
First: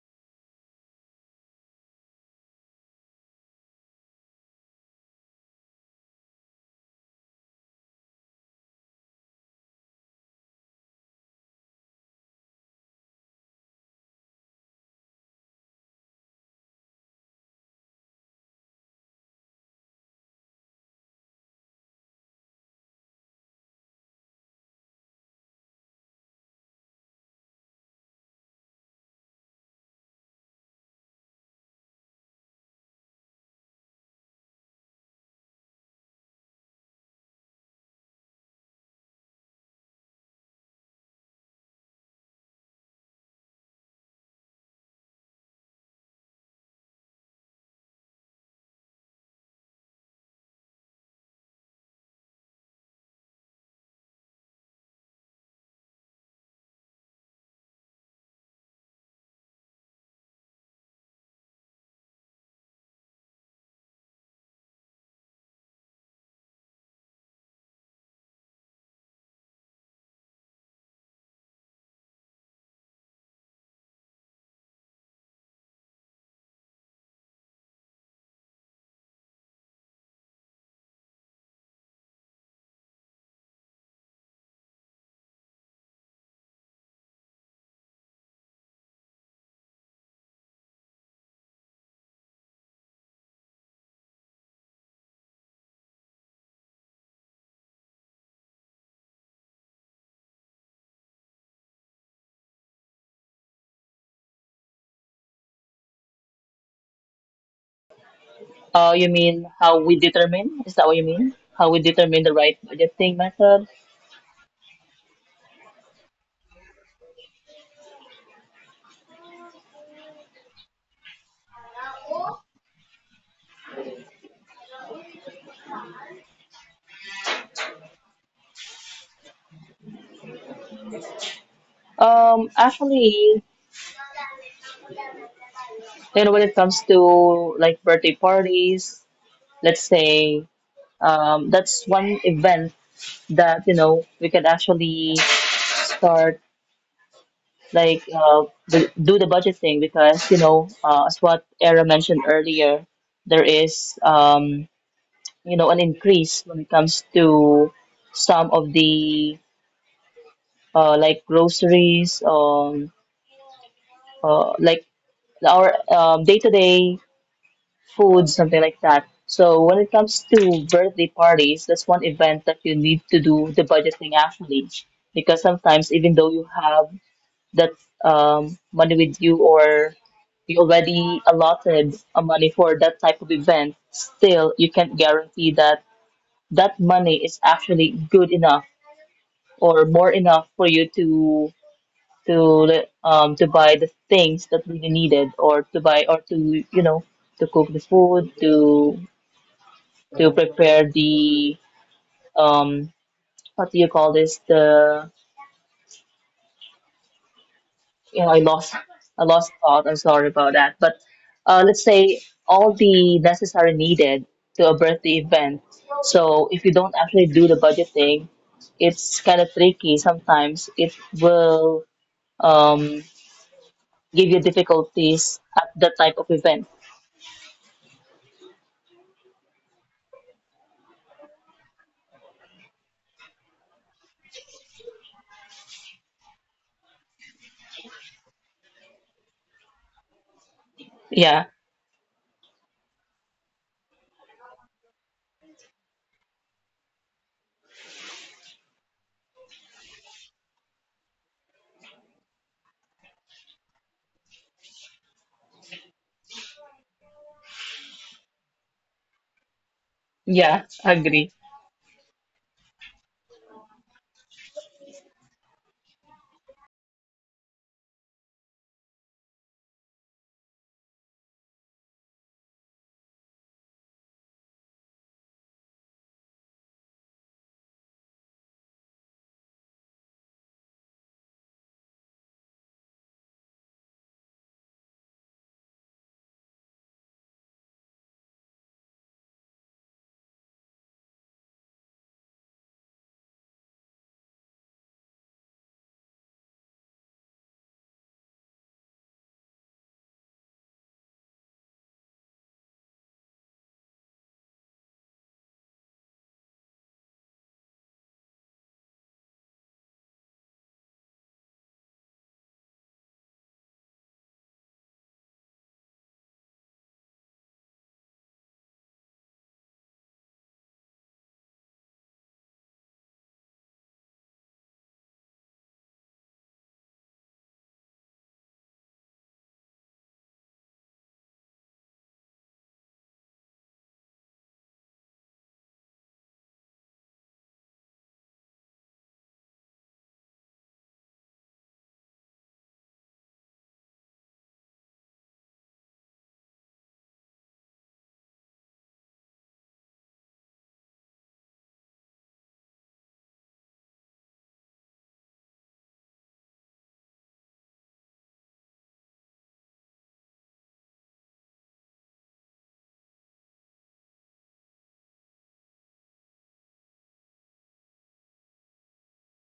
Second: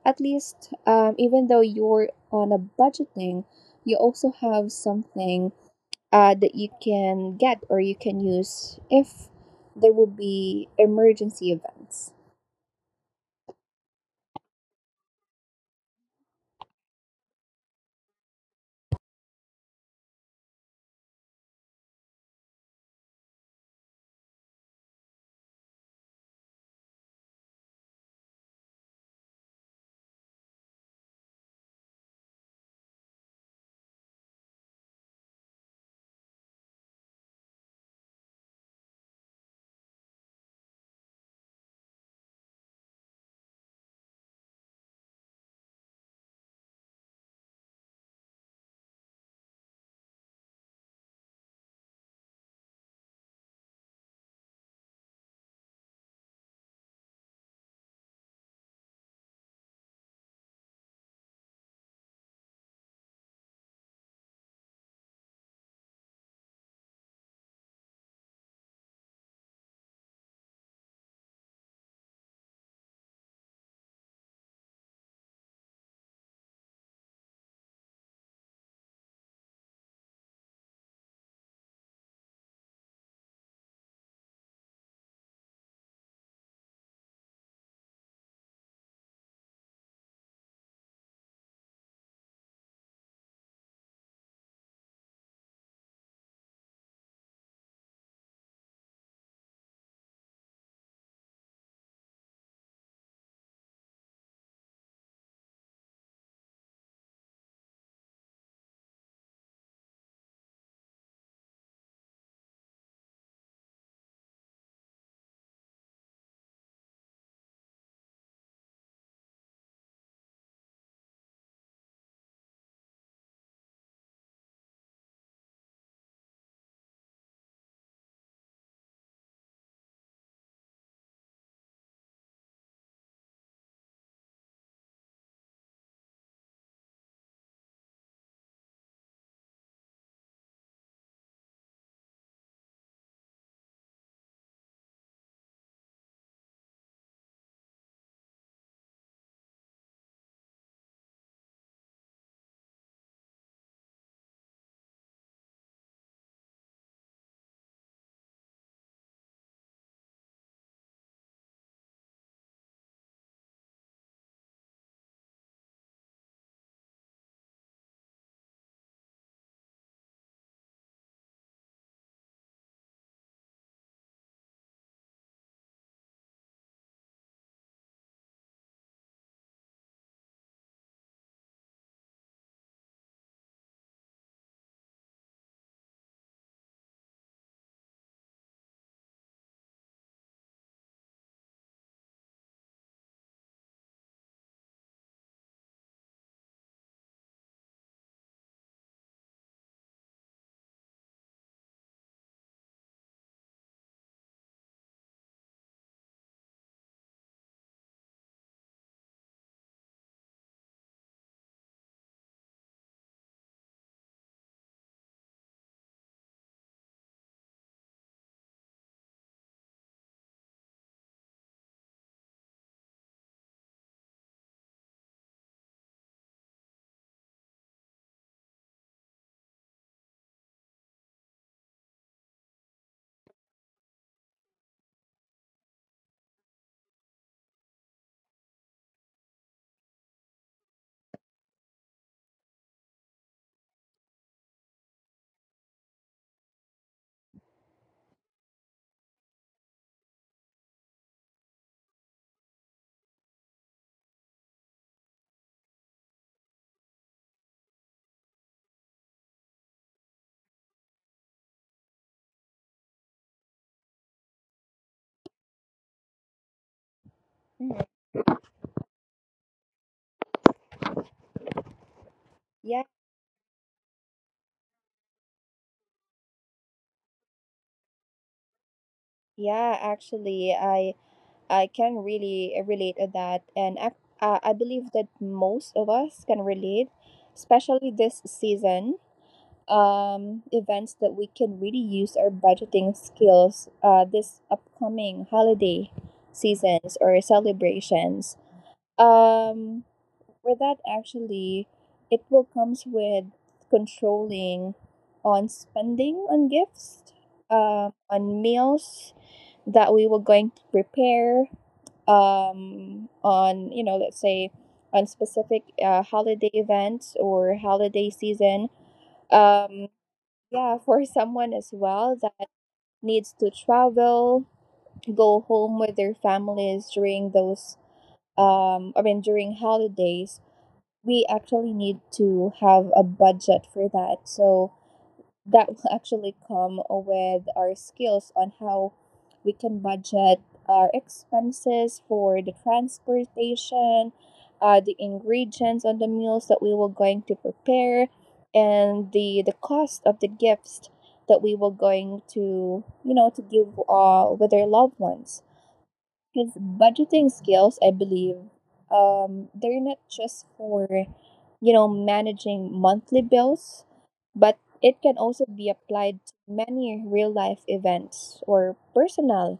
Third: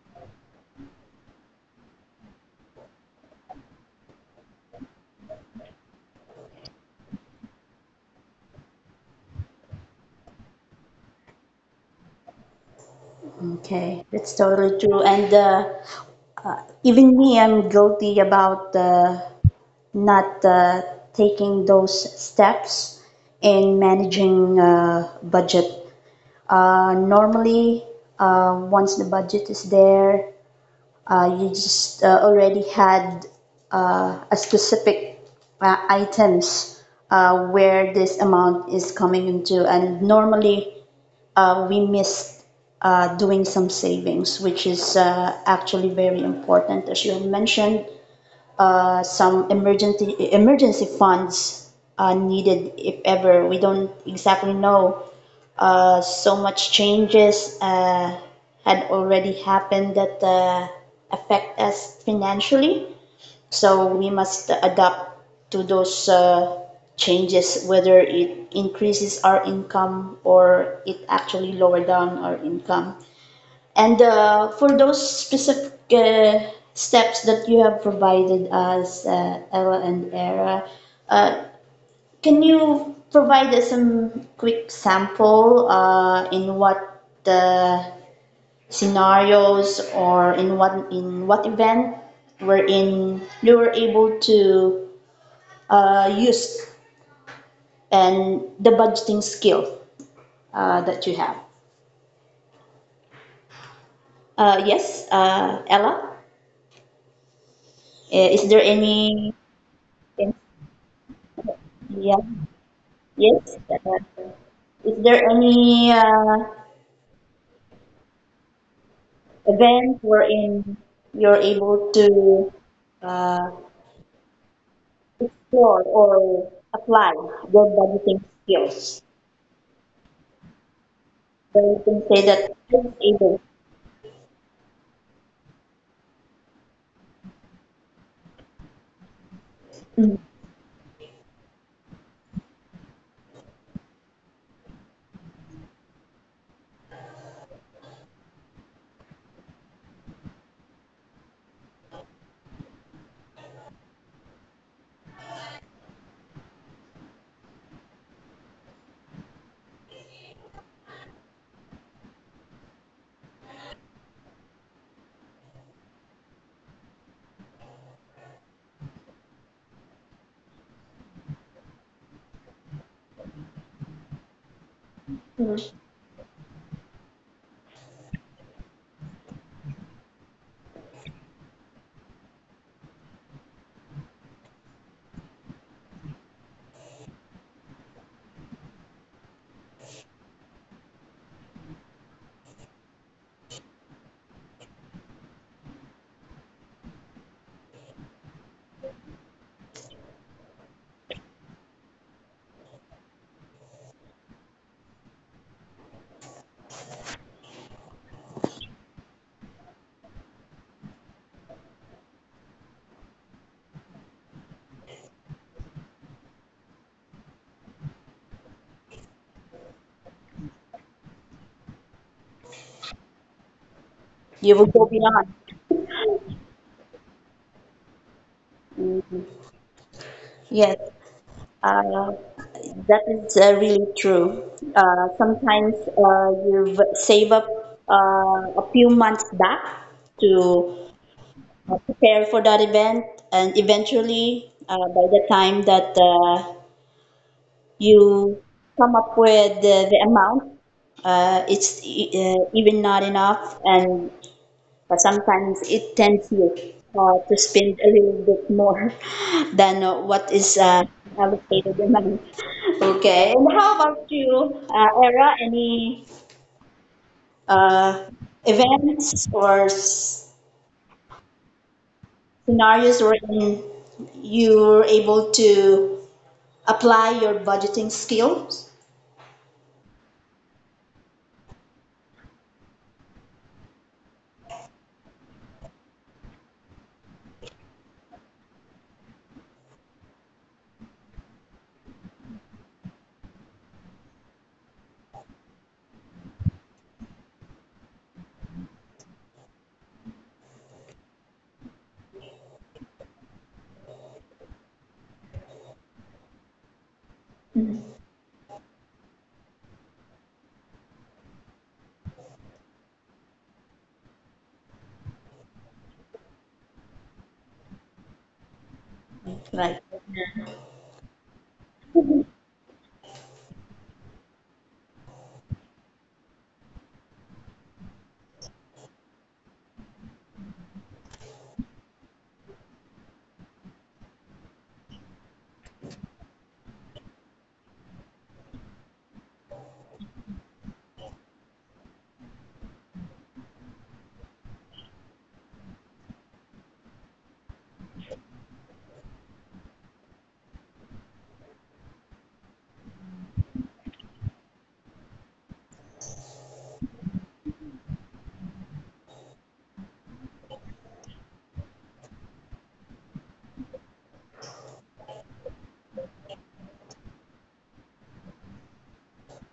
Speaker 2: at least. Even though you're on a budgeting, you also have something that you can get or you can use if there will be emergency events.
Speaker 1: Okay, that's totally true. And even me, I'm guilty about not taking those steps in managing budget. Normally, once the budget is there, you just already had a specific items where this amount is coming into, and normally we missed doing some savings, which is actually very important. As you mentioned, some emergency funds needed if ever. We don't exactly know so much changes had already happened that affect us financially. So we must adapt to those changes, whether it increases our income or it actually lower down our income. And for those specific steps that you have provided us, Ella and Era, uh, can you provide us some quick sample in what the scenarios or in what event wherein you were able to use and the budgeting skill that you have? Yes, Ella. Is there
Speaker 3: You
Speaker 1: any?
Speaker 3: mean how we determine? Is that what you mean? How we
Speaker 1: Yeah.
Speaker 3: determine the right budgeting
Speaker 1: Yes.
Speaker 3: method?
Speaker 1: Is there any event wherein you're able to uh, explore or apply their budgeting skills. Where you can say that
Speaker 3: Um,
Speaker 1: I was able,
Speaker 3: actually, And when it comes to like birthday parties, let's
Speaker 1: mhm.
Speaker 3: say that's one event that you know we can actually start like the, do the budgeting because you know as what Era mentioned earlier, there is you know an increase when it comes to some of the like groceries like our day-to-day food, something like that. So when it comes to birthday parties, that's one event that you need to do the budgeting actually, because
Speaker 1: Mhm.
Speaker 3: sometimes even though you have that money with you or you already allotted a money for that type of event, still you can't guarantee that that money is actually good enough or more enough for you to buy the things that really needed or to buy or to you know to cook the food to prepare the um what do you call this the you know I lost I lost thought I'm sorry about that but let's say all the necessary needed to a birthday event so if you don't actually do the budgeting it's kind of tricky sometimes it will um, give you
Speaker 1: You will go beyond.
Speaker 3: difficulties at that type of event.
Speaker 1: Mhm. Yes, uh, that is really true. Sometimes you save up a few months back to
Speaker 3: Yeah.
Speaker 1: prepare for that event, and eventually, by the time that you come up with the amount. It's even not enough, and sometimes it tempts you to spend a little bit more than what is
Speaker 3: Yeah, agree.
Speaker 1: allocated in money. Okay, and how about you, Era? Any
Speaker 2: Mhm.
Speaker 1: uh, events or
Speaker 2: Yeah,
Speaker 1: scenarios wherein you were able to apply your budgeting skills?
Speaker 2: yeah, actually, I can really relate to that, and I believe that most of us can relate, especially this season. Events that we can really use our budgeting skills, this upcoming holiday seasons or celebrations. Um, with that, actually, it will comes with controlling on spending on gifts,
Speaker 1: Mhm.
Speaker 2: on meals that we were going to prepare, on, you know, let's say on specific holiday events or holiday season.
Speaker 1: Right.
Speaker 2: Um, yeah, for someone as well that needs to travel, go home with their families during those, during holidays, we actually need to have a budget for that. So that will actually come with our skills on how we can budget our expenses for the transportation, the ingredients on the meals that we were going to prepare, and the cost of the gifts that we were going to, you know, to give with our loved ones. Because budgeting skills, I believe, they're not just for, you know, managing monthly bills, but it can also be applied to many real life events or personal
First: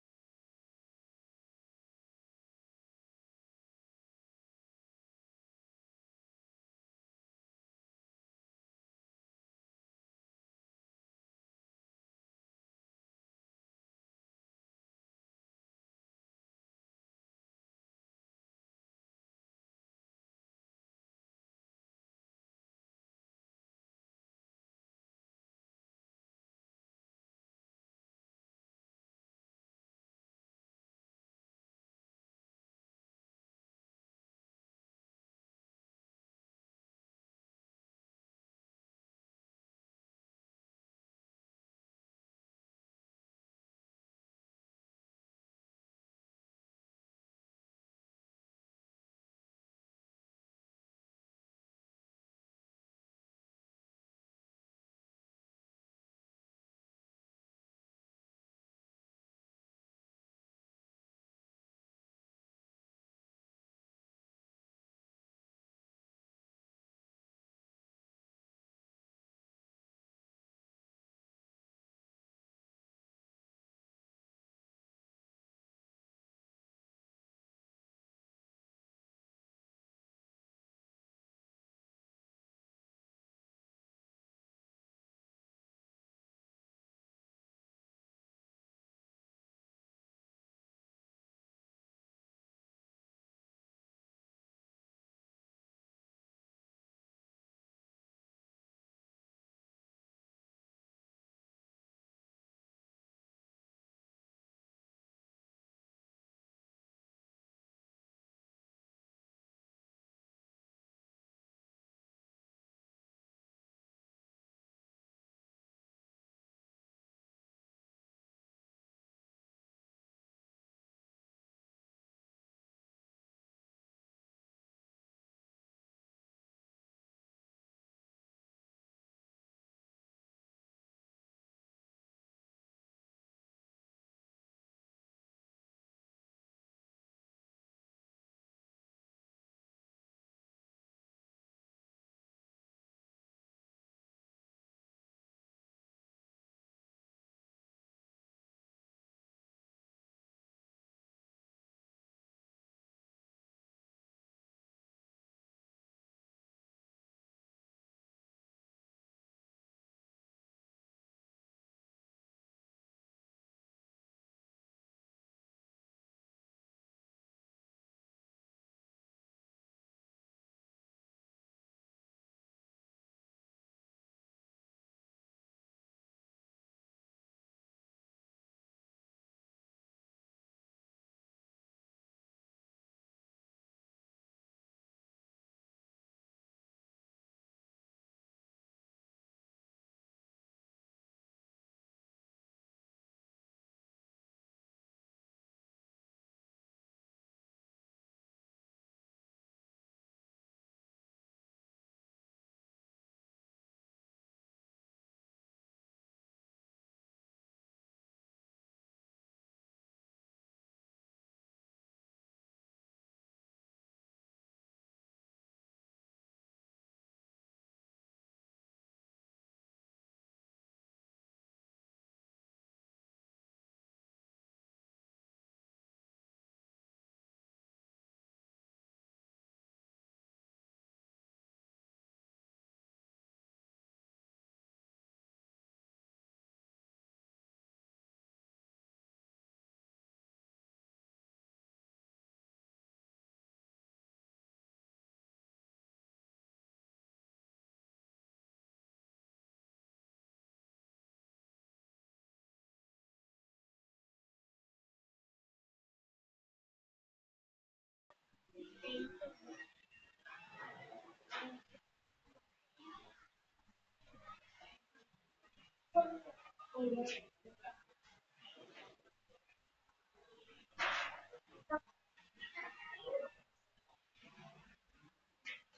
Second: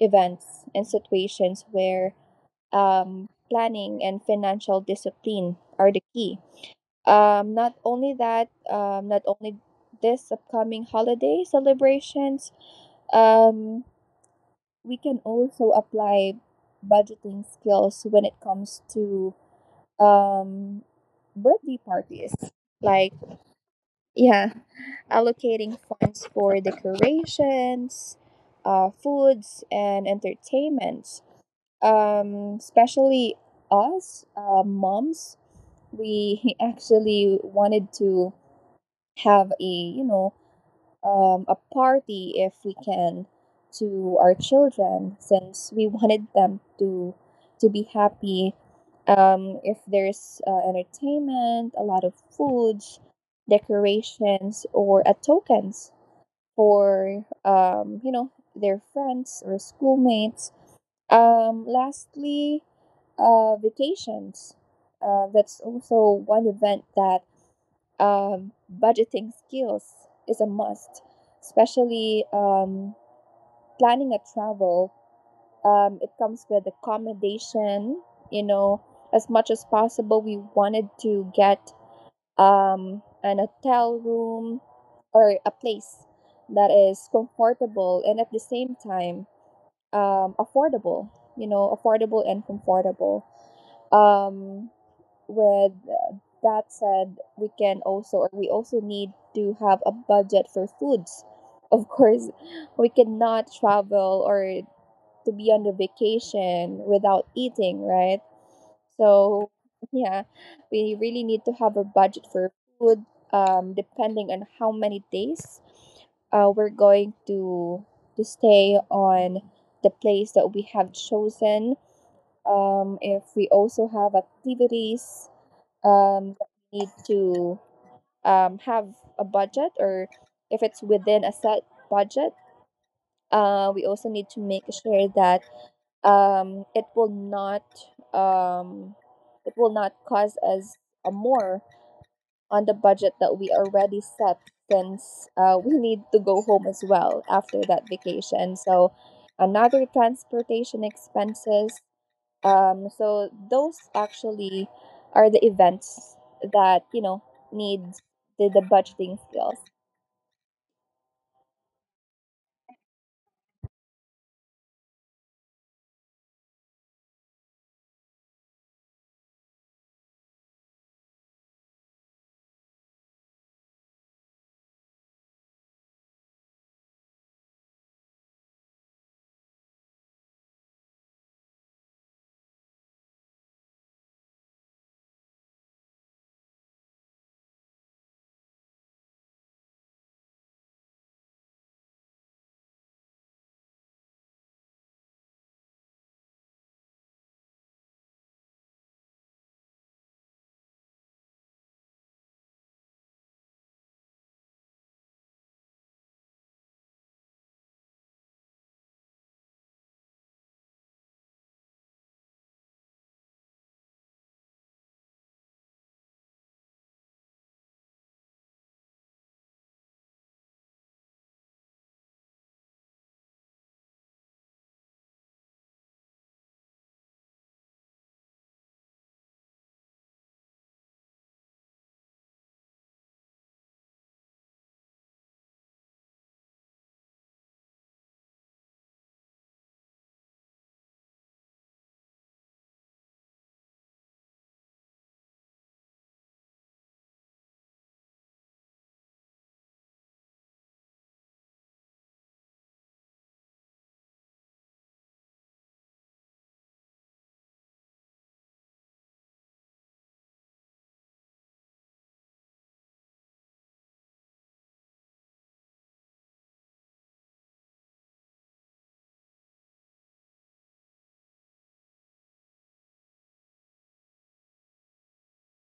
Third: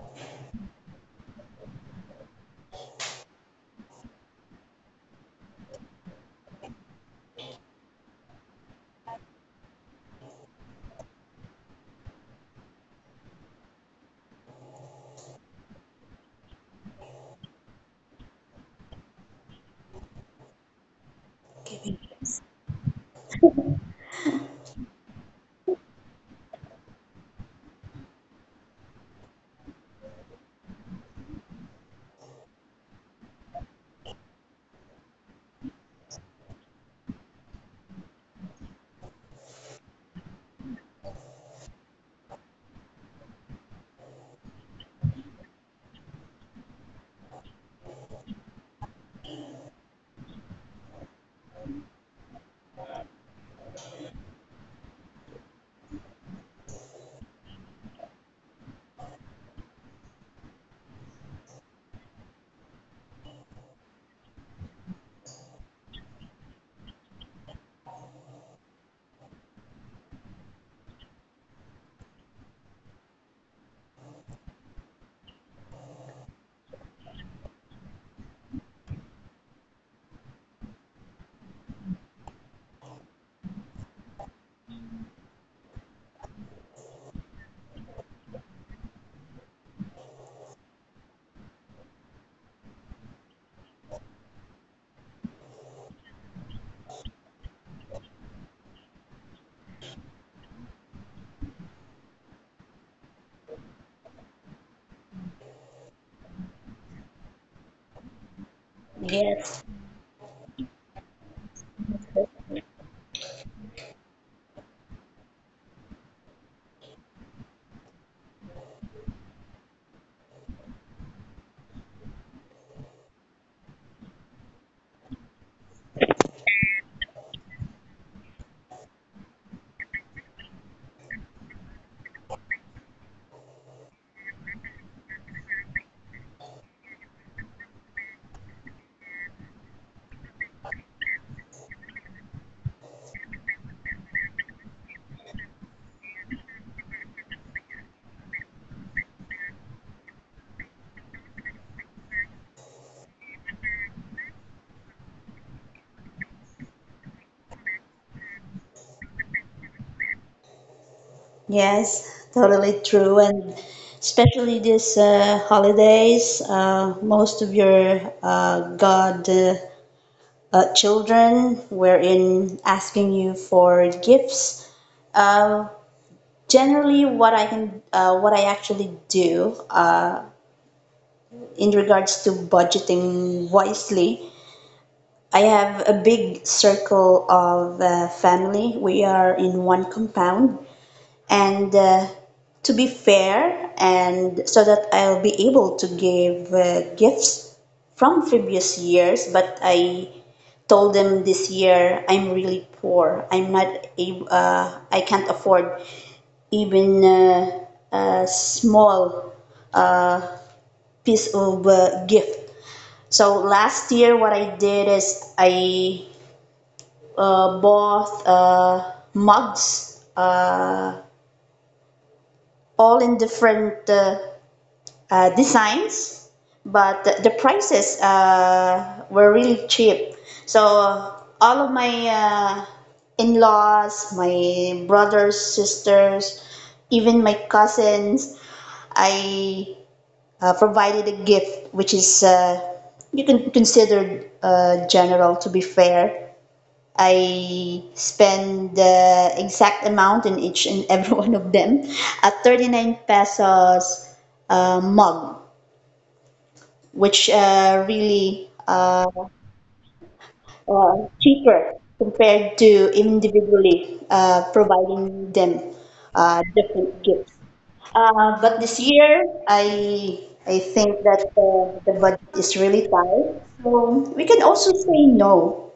Speaker 2: events and situations where planning and financial discipline are the key. Not only that, not only this upcoming holiday celebrations, um, we can also apply budgeting skills when it comes to, um, birthday
Speaker 1: Giving.
Speaker 2: parties. Like, yeah, allocating funds for decorations, foods, and entertainment. Especially us, moms, we actually wanted to have, a you know, a party if we can, to our children, since we wanted them to be happy. If there's entertainment, a lot of foods, decorations, or tokens for, you know, their friends or schoolmates. Lastly, vacations, that's also one event that budgeting skills is a must, especially, planning a travel. It comes with accommodation. You know, as much as possible, we wanted to get, an hotel room or a place that is comfortable and at the same time affordable, you know, affordable and comfortable. Um, with that said, we can also, or we also need to have a budget for foods. Of course, we cannot travel or to be on the vacation without eating, right? So
Speaker 1: Yes.
Speaker 2: yeah, we really need to have a budget for food, um, depending on how many days we're going to stay on the place that we have chosen. Um, if we also have activities that we need to have a budget, or if it's within a set budget, we also need to make sure that um it will not um it will not cause us a more on the budget that we already set. Since we need to go home as well after that vacation, so another transportation expenses. So those actually are the events that, you know, need the budgeting skills.
Speaker 1: Yes, totally true. And especially this holidays, most of your God children were in asking you for gifts. Uh, generally, what I can, what I actually do in regards to budgeting wisely, I have a big circle of family. We are in one compound and to be fair and so that I'll be able to give gifts from previous years, but I told them this year I'm really poor, I'm not able, I can't afford even a small piece of gift. So last year what I did is I bought mugs all in different designs, but the prices were really cheap. So all of my in-laws, my brothers, sisters, even my cousins, I provided a gift, which is you can consider general to be fair. I spend the exact amount in each and every one of them, a 39 pesos mug, which really uh, cheaper compared to individually providing them different gifts. But this year, I think that the budget is really tight, so we can also say no.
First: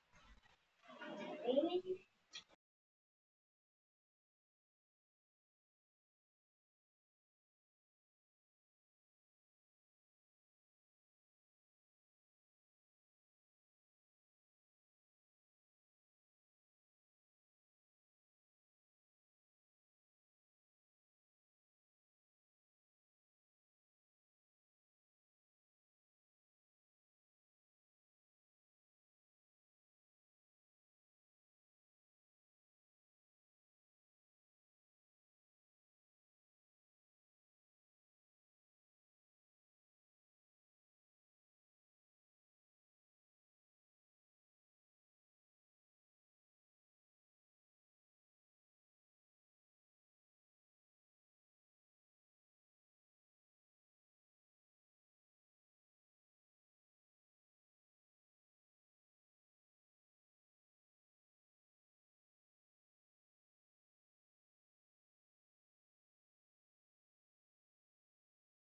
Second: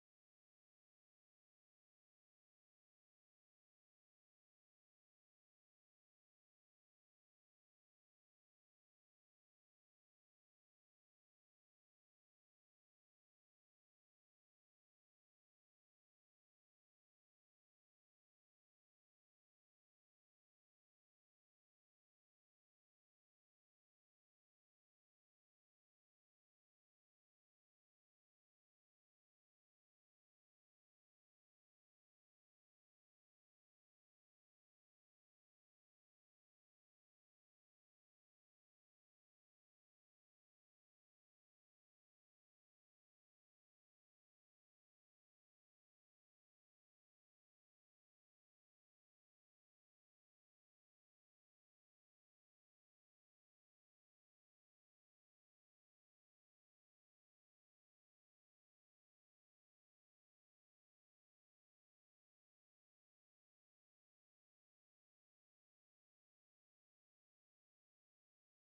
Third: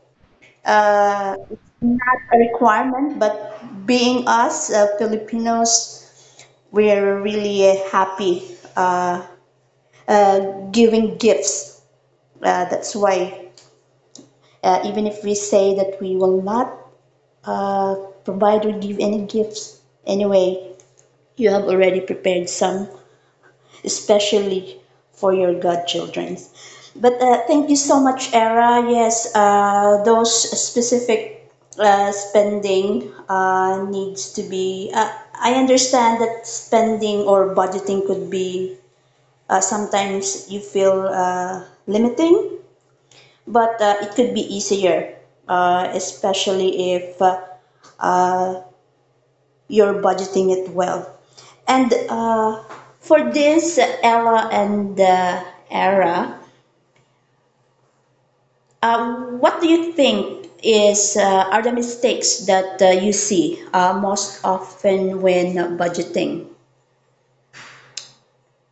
Speaker 1: It's not a requirement, but being us Filipinos, we're really happy uh, uh, giving gifts. That's why even if we say that we will not uh, provide or give any gifts, anyway you have already prepared some, especially for your godchildren. But thank you so much, Era. Yes, those specific spending needs to be I understand that spending or budgeting could be, sometimes you feel limiting, but it could be easier, especially if uh, you're budgeting it well. And for this, Ella and Era, what do you think is are the mistakes that you see most often when budgeting?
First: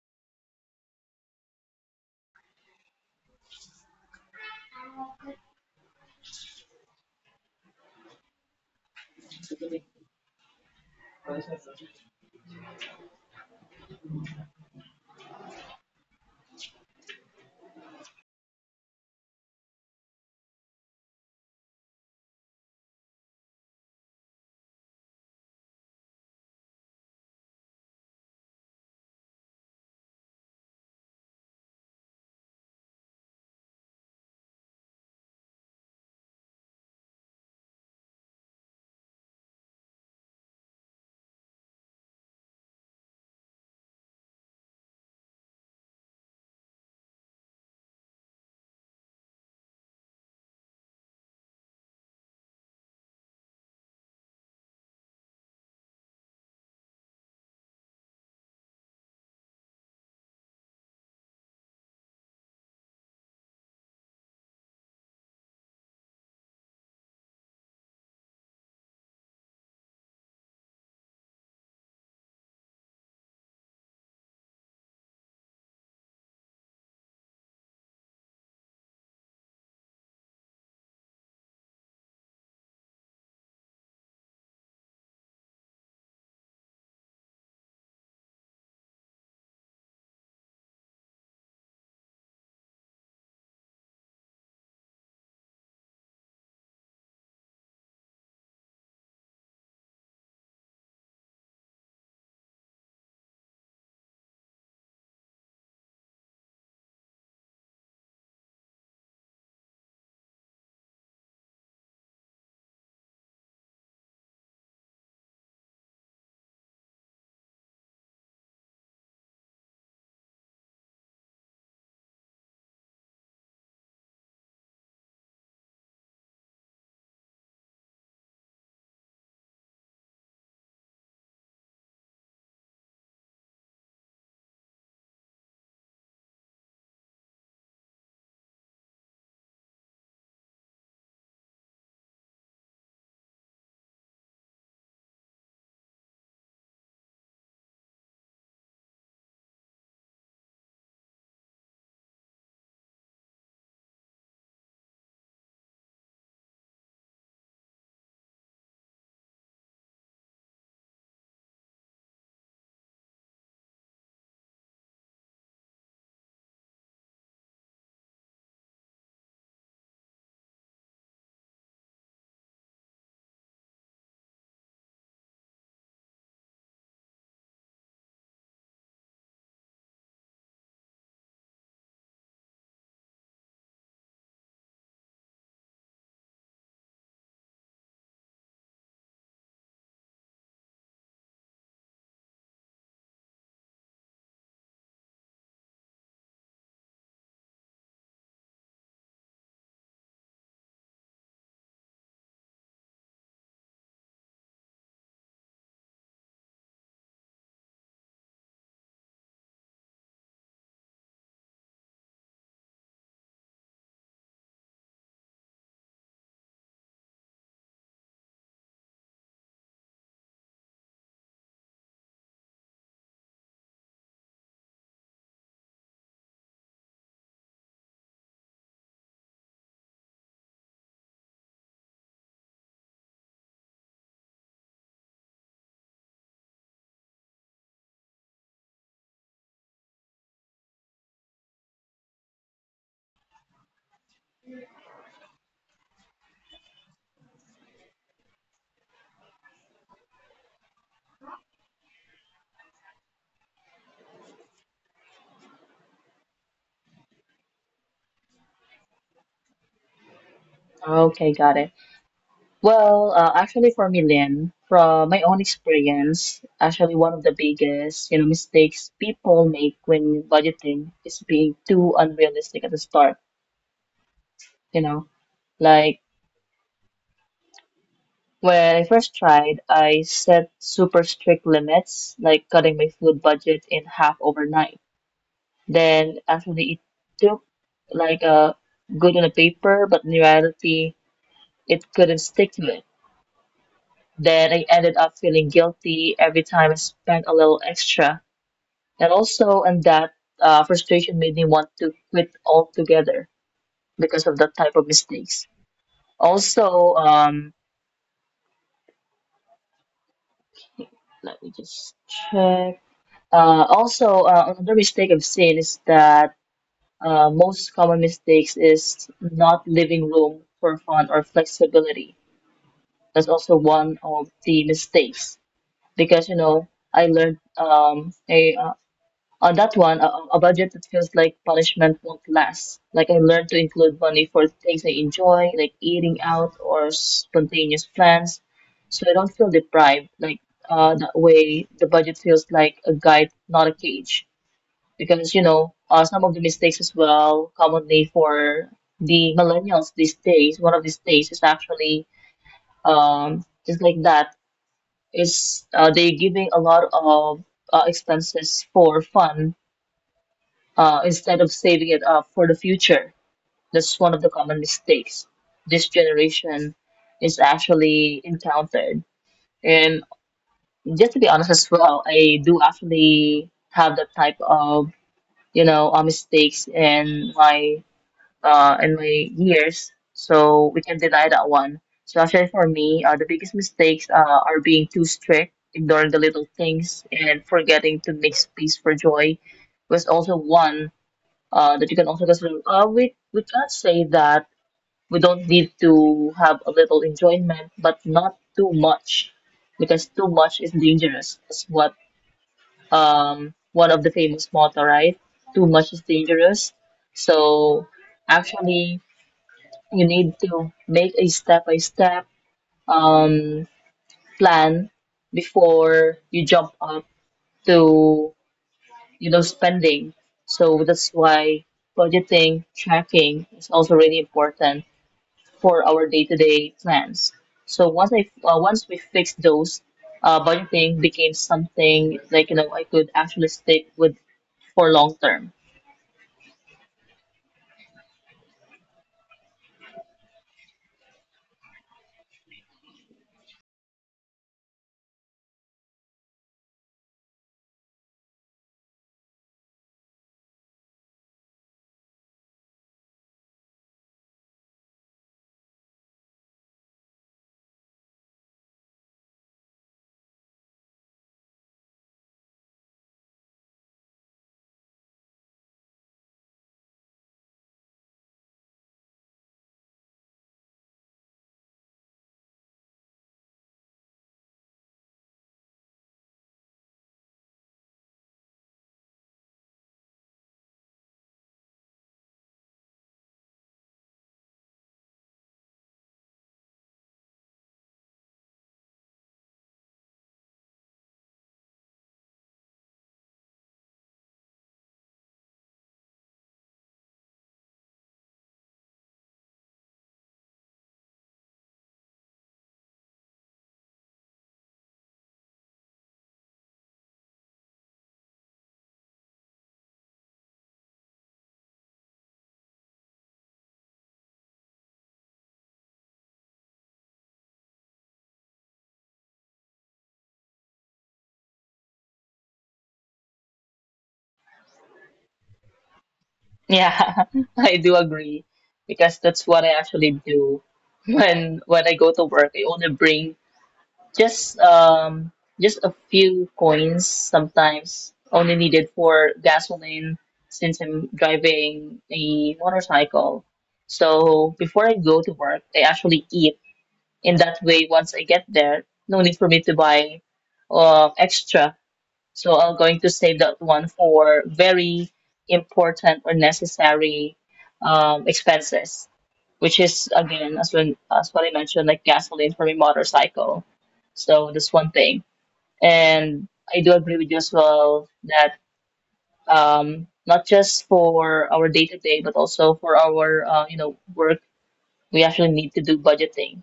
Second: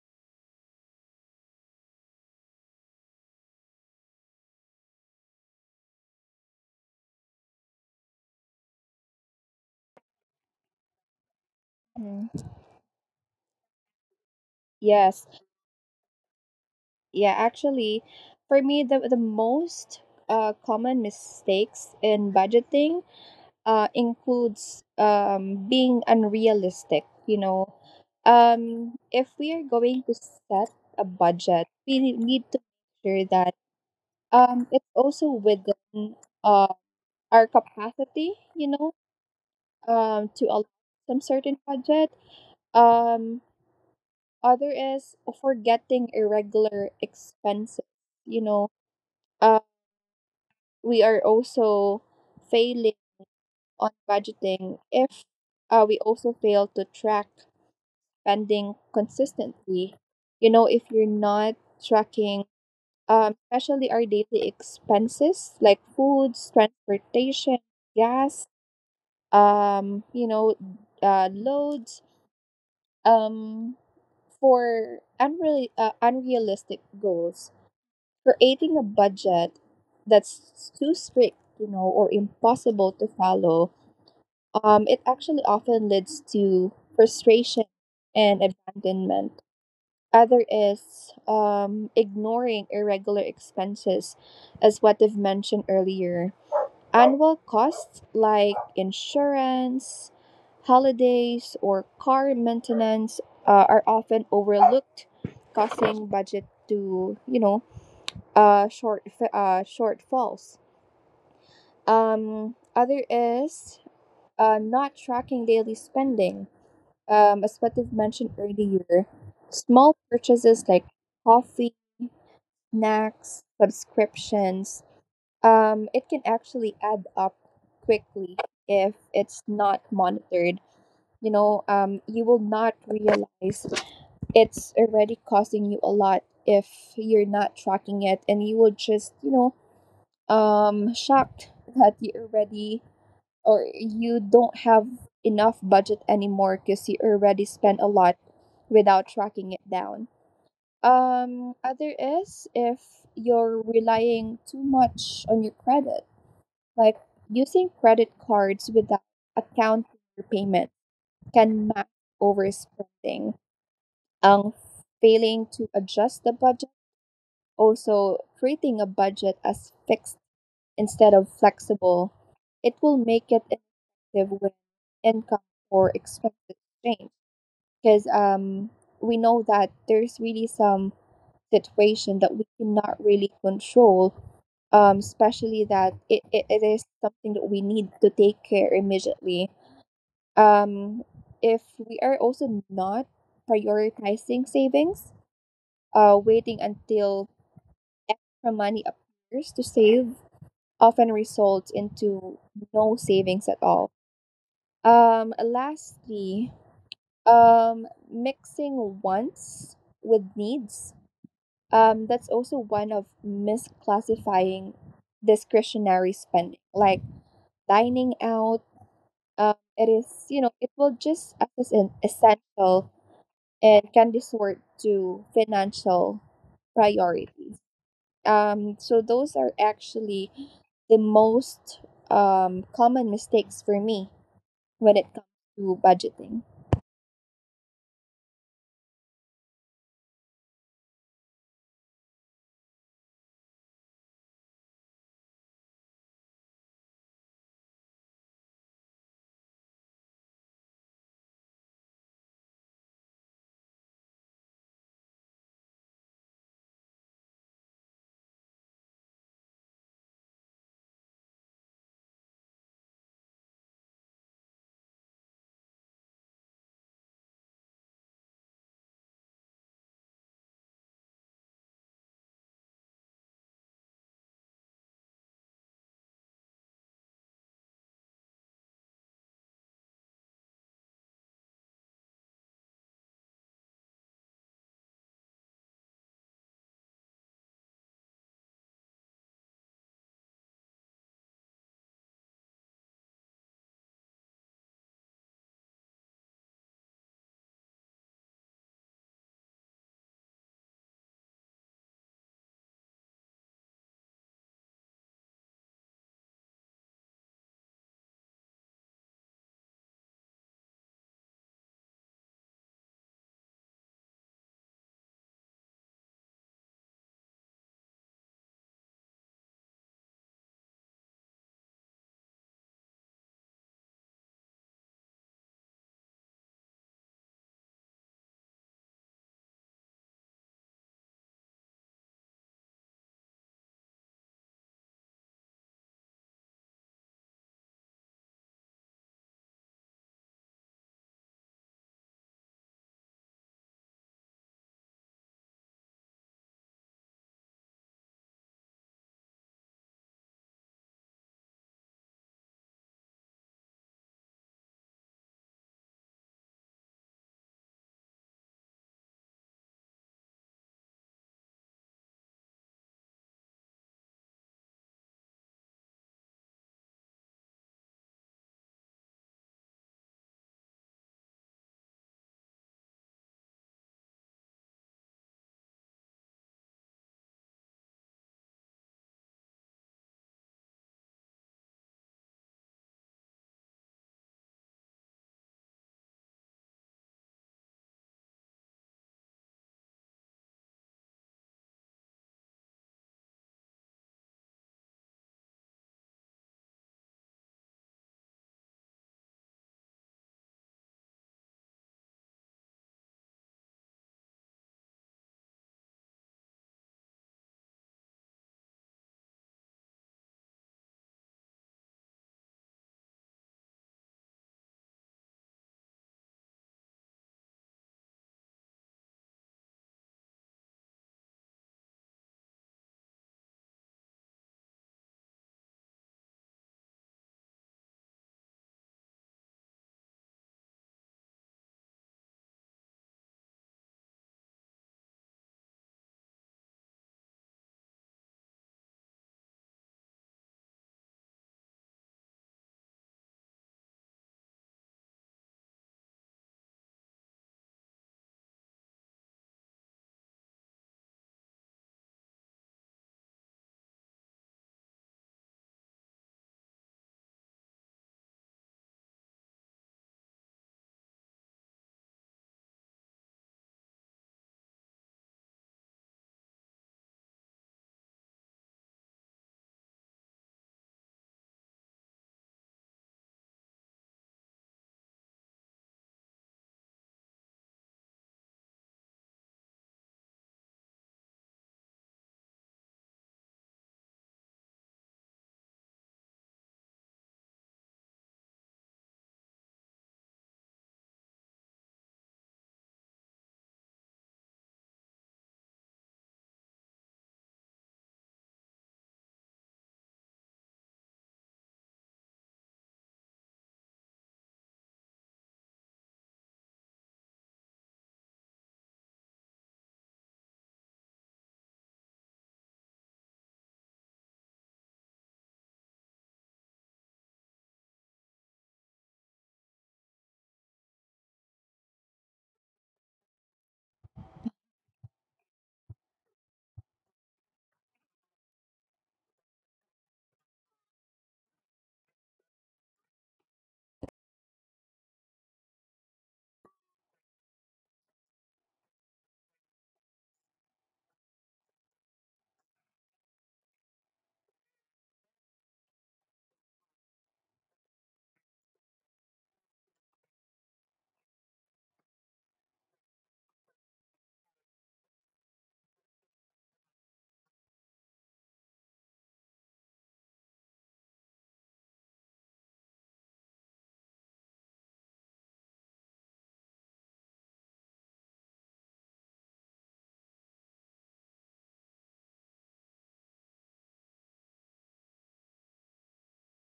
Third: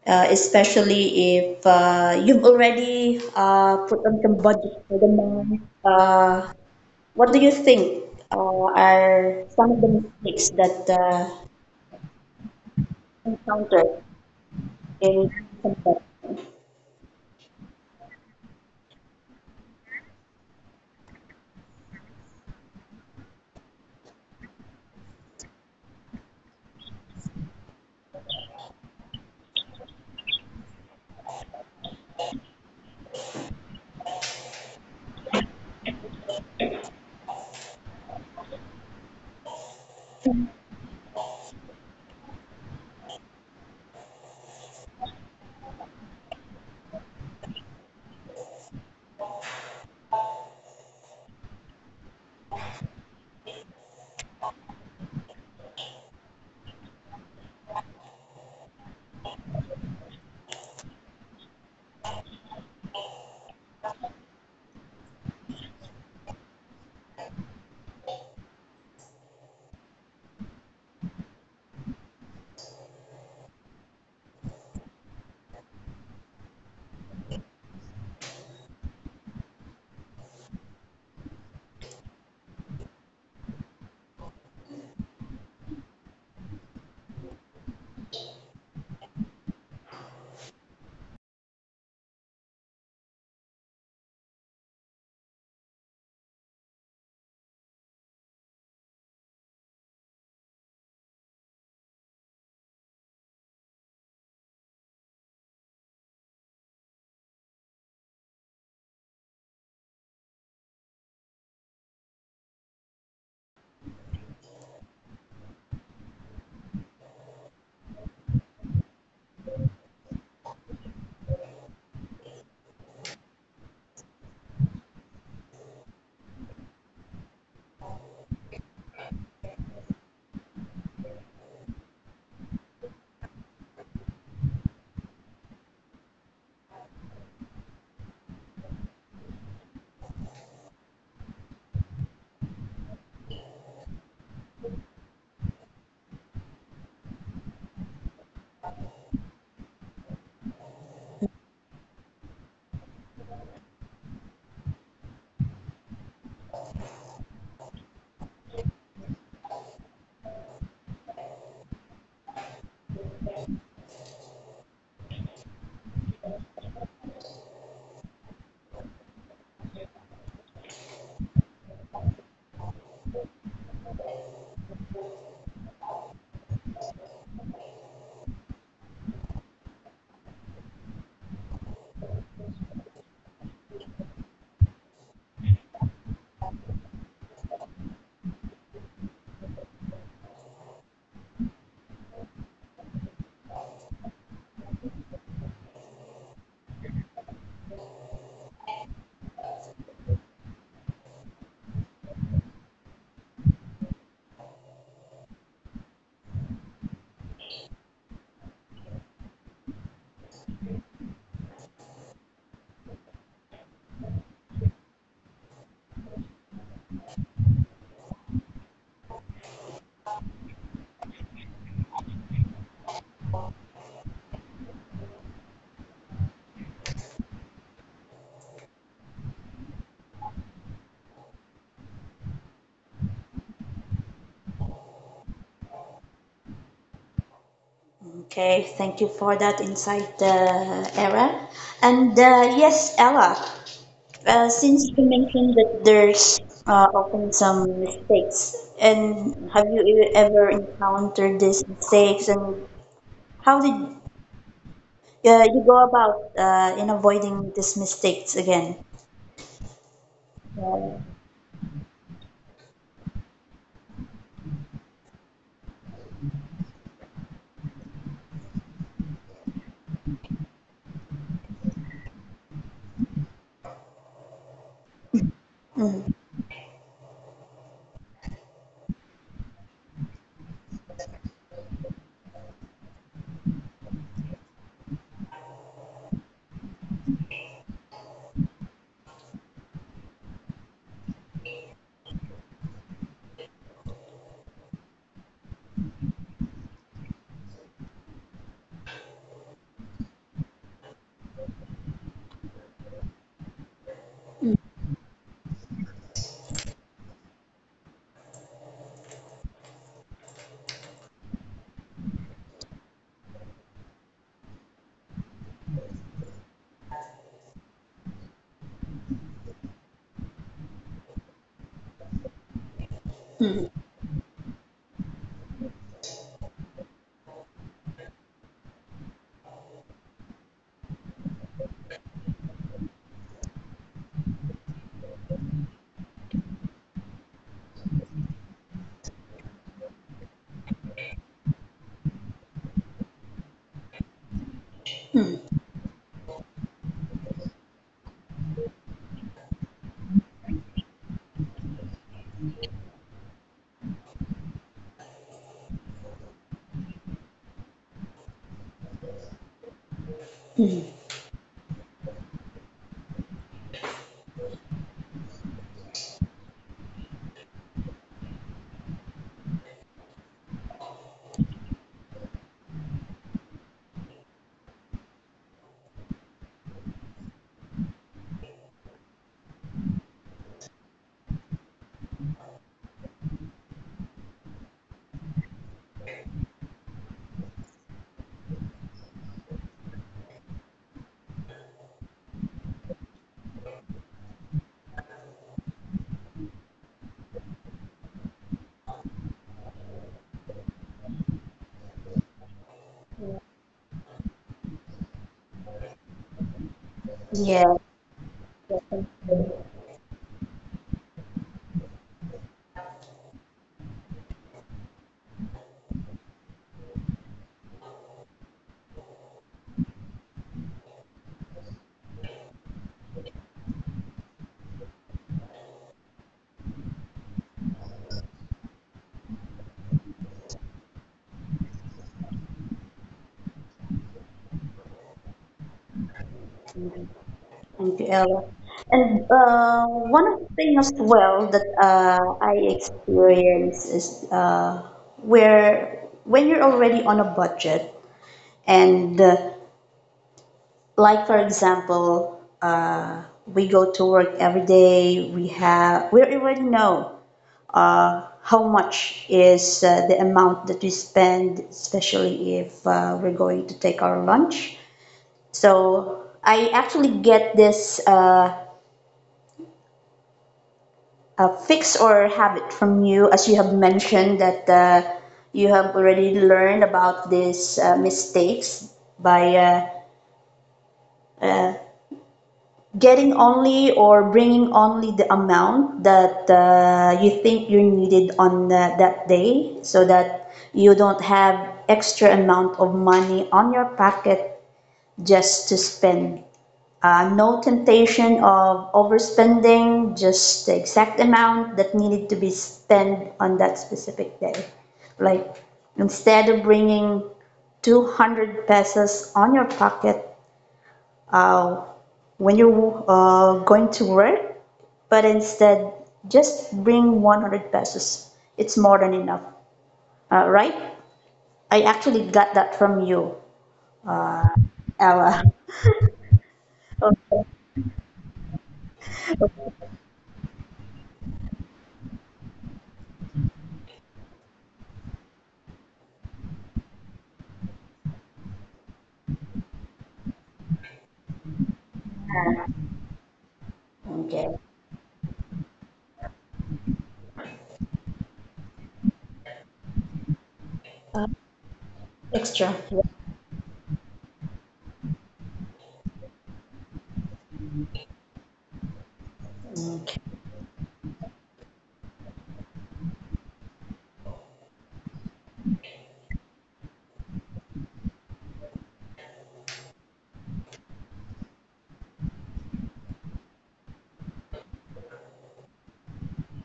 Speaker 1: Especially if you've already put on some budget for the month, what do you think are some of the mistakes that
Speaker 2: Mhm.
Speaker 1: encountered
Speaker 2: Yes.
Speaker 1: in.
Speaker 2: Yeah, actually, for me, the most common mistakes in budgeting includes being unrealistic. You know, if we are going to set a budget, we need to make sure that it's also within uh, our capacity, you know, to allow some certain budget. Um, Other is forgetting irregular expenses. You know, we are also failing on budgeting if we also fail to track spending consistently. You know, if you're not tracking, especially our daily expenses like foods, transportation, gas, you know, loads, um, for unrealistic goals, creating a budget that's too strict, you know, or impossible to follow, it actually often leads to frustration and abandonment. Other is, ignoring irregular expenses, as what I've mentioned earlier. Annual costs like insurance, holidays, or car maintenance are often overlooked, causing budget to, you know, uh, short shortfalls. Other is not tracking daily spending. As what you've mentioned earlier, small purchases like coffee, snacks, subscriptions, it can actually add up quickly if it's not monitored. You know, you will not realize it's already costing you a lot if you're not tracking it, and you will just, you know, shocked that you already or you don't have enough budget anymore, because you already spent a lot without tracking it down. Other is if you're relying too much on your credit, like using credit cards without accounting your payment can mask overspending. Um, Failing to adjust the budget, also creating a budget as fixed instead of flexible, it will make it perspective when income or expenses change. Because we know that there's really some situation that we cannot really control, especially that it is something that we need to take care immediately. Um, if we are also not prioritizing savings, waiting until extra money appears to save often results into no savings at all. Lastly, mixing wants with needs. That's also one of misclassifying discretionary spending, like dining out. It is, you know, it will just as an essential and can resort to financial priorities. So those are actually the most common mistakes for me when it comes to budgeting.
Speaker 1: Okay, thank you for that insight, Era. And yes, Ella, since you mentioned that there's often some mistakes, and have you ever encountered these mistakes, and how did you go about in avoiding these mistakes again? Yeah.
Speaker 3: Okay, got it. Well, actually, for me, Lynn, from my own experience, actually, one of the biggest, you know, mistakes people make when budgeting is being too unrealistic at the start. You know, like when I first tried, I set super strict limits, like cutting my food budget in half overnight. Then, actually, it took like a good on the paper, but in reality, it couldn't stick to it. Then I ended up feeling guilty every time I spent a little extra. And also, and that frustration made me want to quit altogether because of that type of mistakes. Also, let me just check. Also, another mistake I've seen is that most common mistakes is not leaving room for fun or flexibility. That's also
Speaker 1: Mhm.
Speaker 3: one of the mistakes because you know I learned a On that one, a budget that feels like punishment won't last. Like I learned to include money for things I enjoy, like eating out or spontaneous plans, so I don't feel deprived. Like that way, the budget feels like a guide, not a cage. Some of the mistakes as well, commonly for the millennials these days, one of these days is actually just like that is, they giving a lot of expenses for fun
Speaker 1: Mhm.
Speaker 3: instead of saving it up for the future. That's one of the common mistakes this generation is actually encountered. And just to be honest as well, I do actually have that type of mistakes in my years, so we can deny that one. So actually, for me, the biggest mistakes are being too strict, ignoring the little things, and forgetting to make space for joy was also one that you can also consider. We can't say that we don't need to have a little enjoyment, but not too much, because too much is dangerous. That's what one of the famous motto, right? Too much is dangerous.
Speaker 1: Yeah.
Speaker 3: So actually, you need to make a step by step um plan before you jump up to, you know, spending. So that's why budgeting, tracking is also really important for our day-to-day plans. So once we fix those, budgeting became something like, you know, I could actually stick with for long term.
Speaker 1: Thank you, Ella. And one of the things as well that I experience is where when you're already on a budget and like for example, we go to work every day, we already know how much is the amount that we spend, especially if we're going to take our lunch. So I actually get this. A fix or habit from you, as you have mentioned that you have already learned about these mistakes by getting only or bringing only the amount that you think you needed on that day so that you don't have extra amount of money on your pocket just to spend. No temptation of overspending, just the exact amount that needed to be spent on that specific day. Like instead of bringing 200 pesos on your pocket uh, when you're going to work, but instead just bring 100 pesos. It's more than enough, right? I actually got that from you, Ella.
Speaker 3: Yeah, I do agree because that's what I actually do when I go to work. I only bring. Just um just a few coins sometimes only needed for gasoline since I'm driving a motorcycle. So
Speaker 1: Okay.
Speaker 3: before I go to work, I actually eat. In that way, once I get there, no need for me to buy
Speaker 1: Uh,
Speaker 3: extra. So
Speaker 1: extra.
Speaker 3: I'm going to save that one for very important or necessary expenses, which is again, as when as what I mentioned, like gasoline for my motorcycle. So that's one thing. And I do agree with you as well that not just for our day to day, but also for our you know, work, we actually need to do budgeting.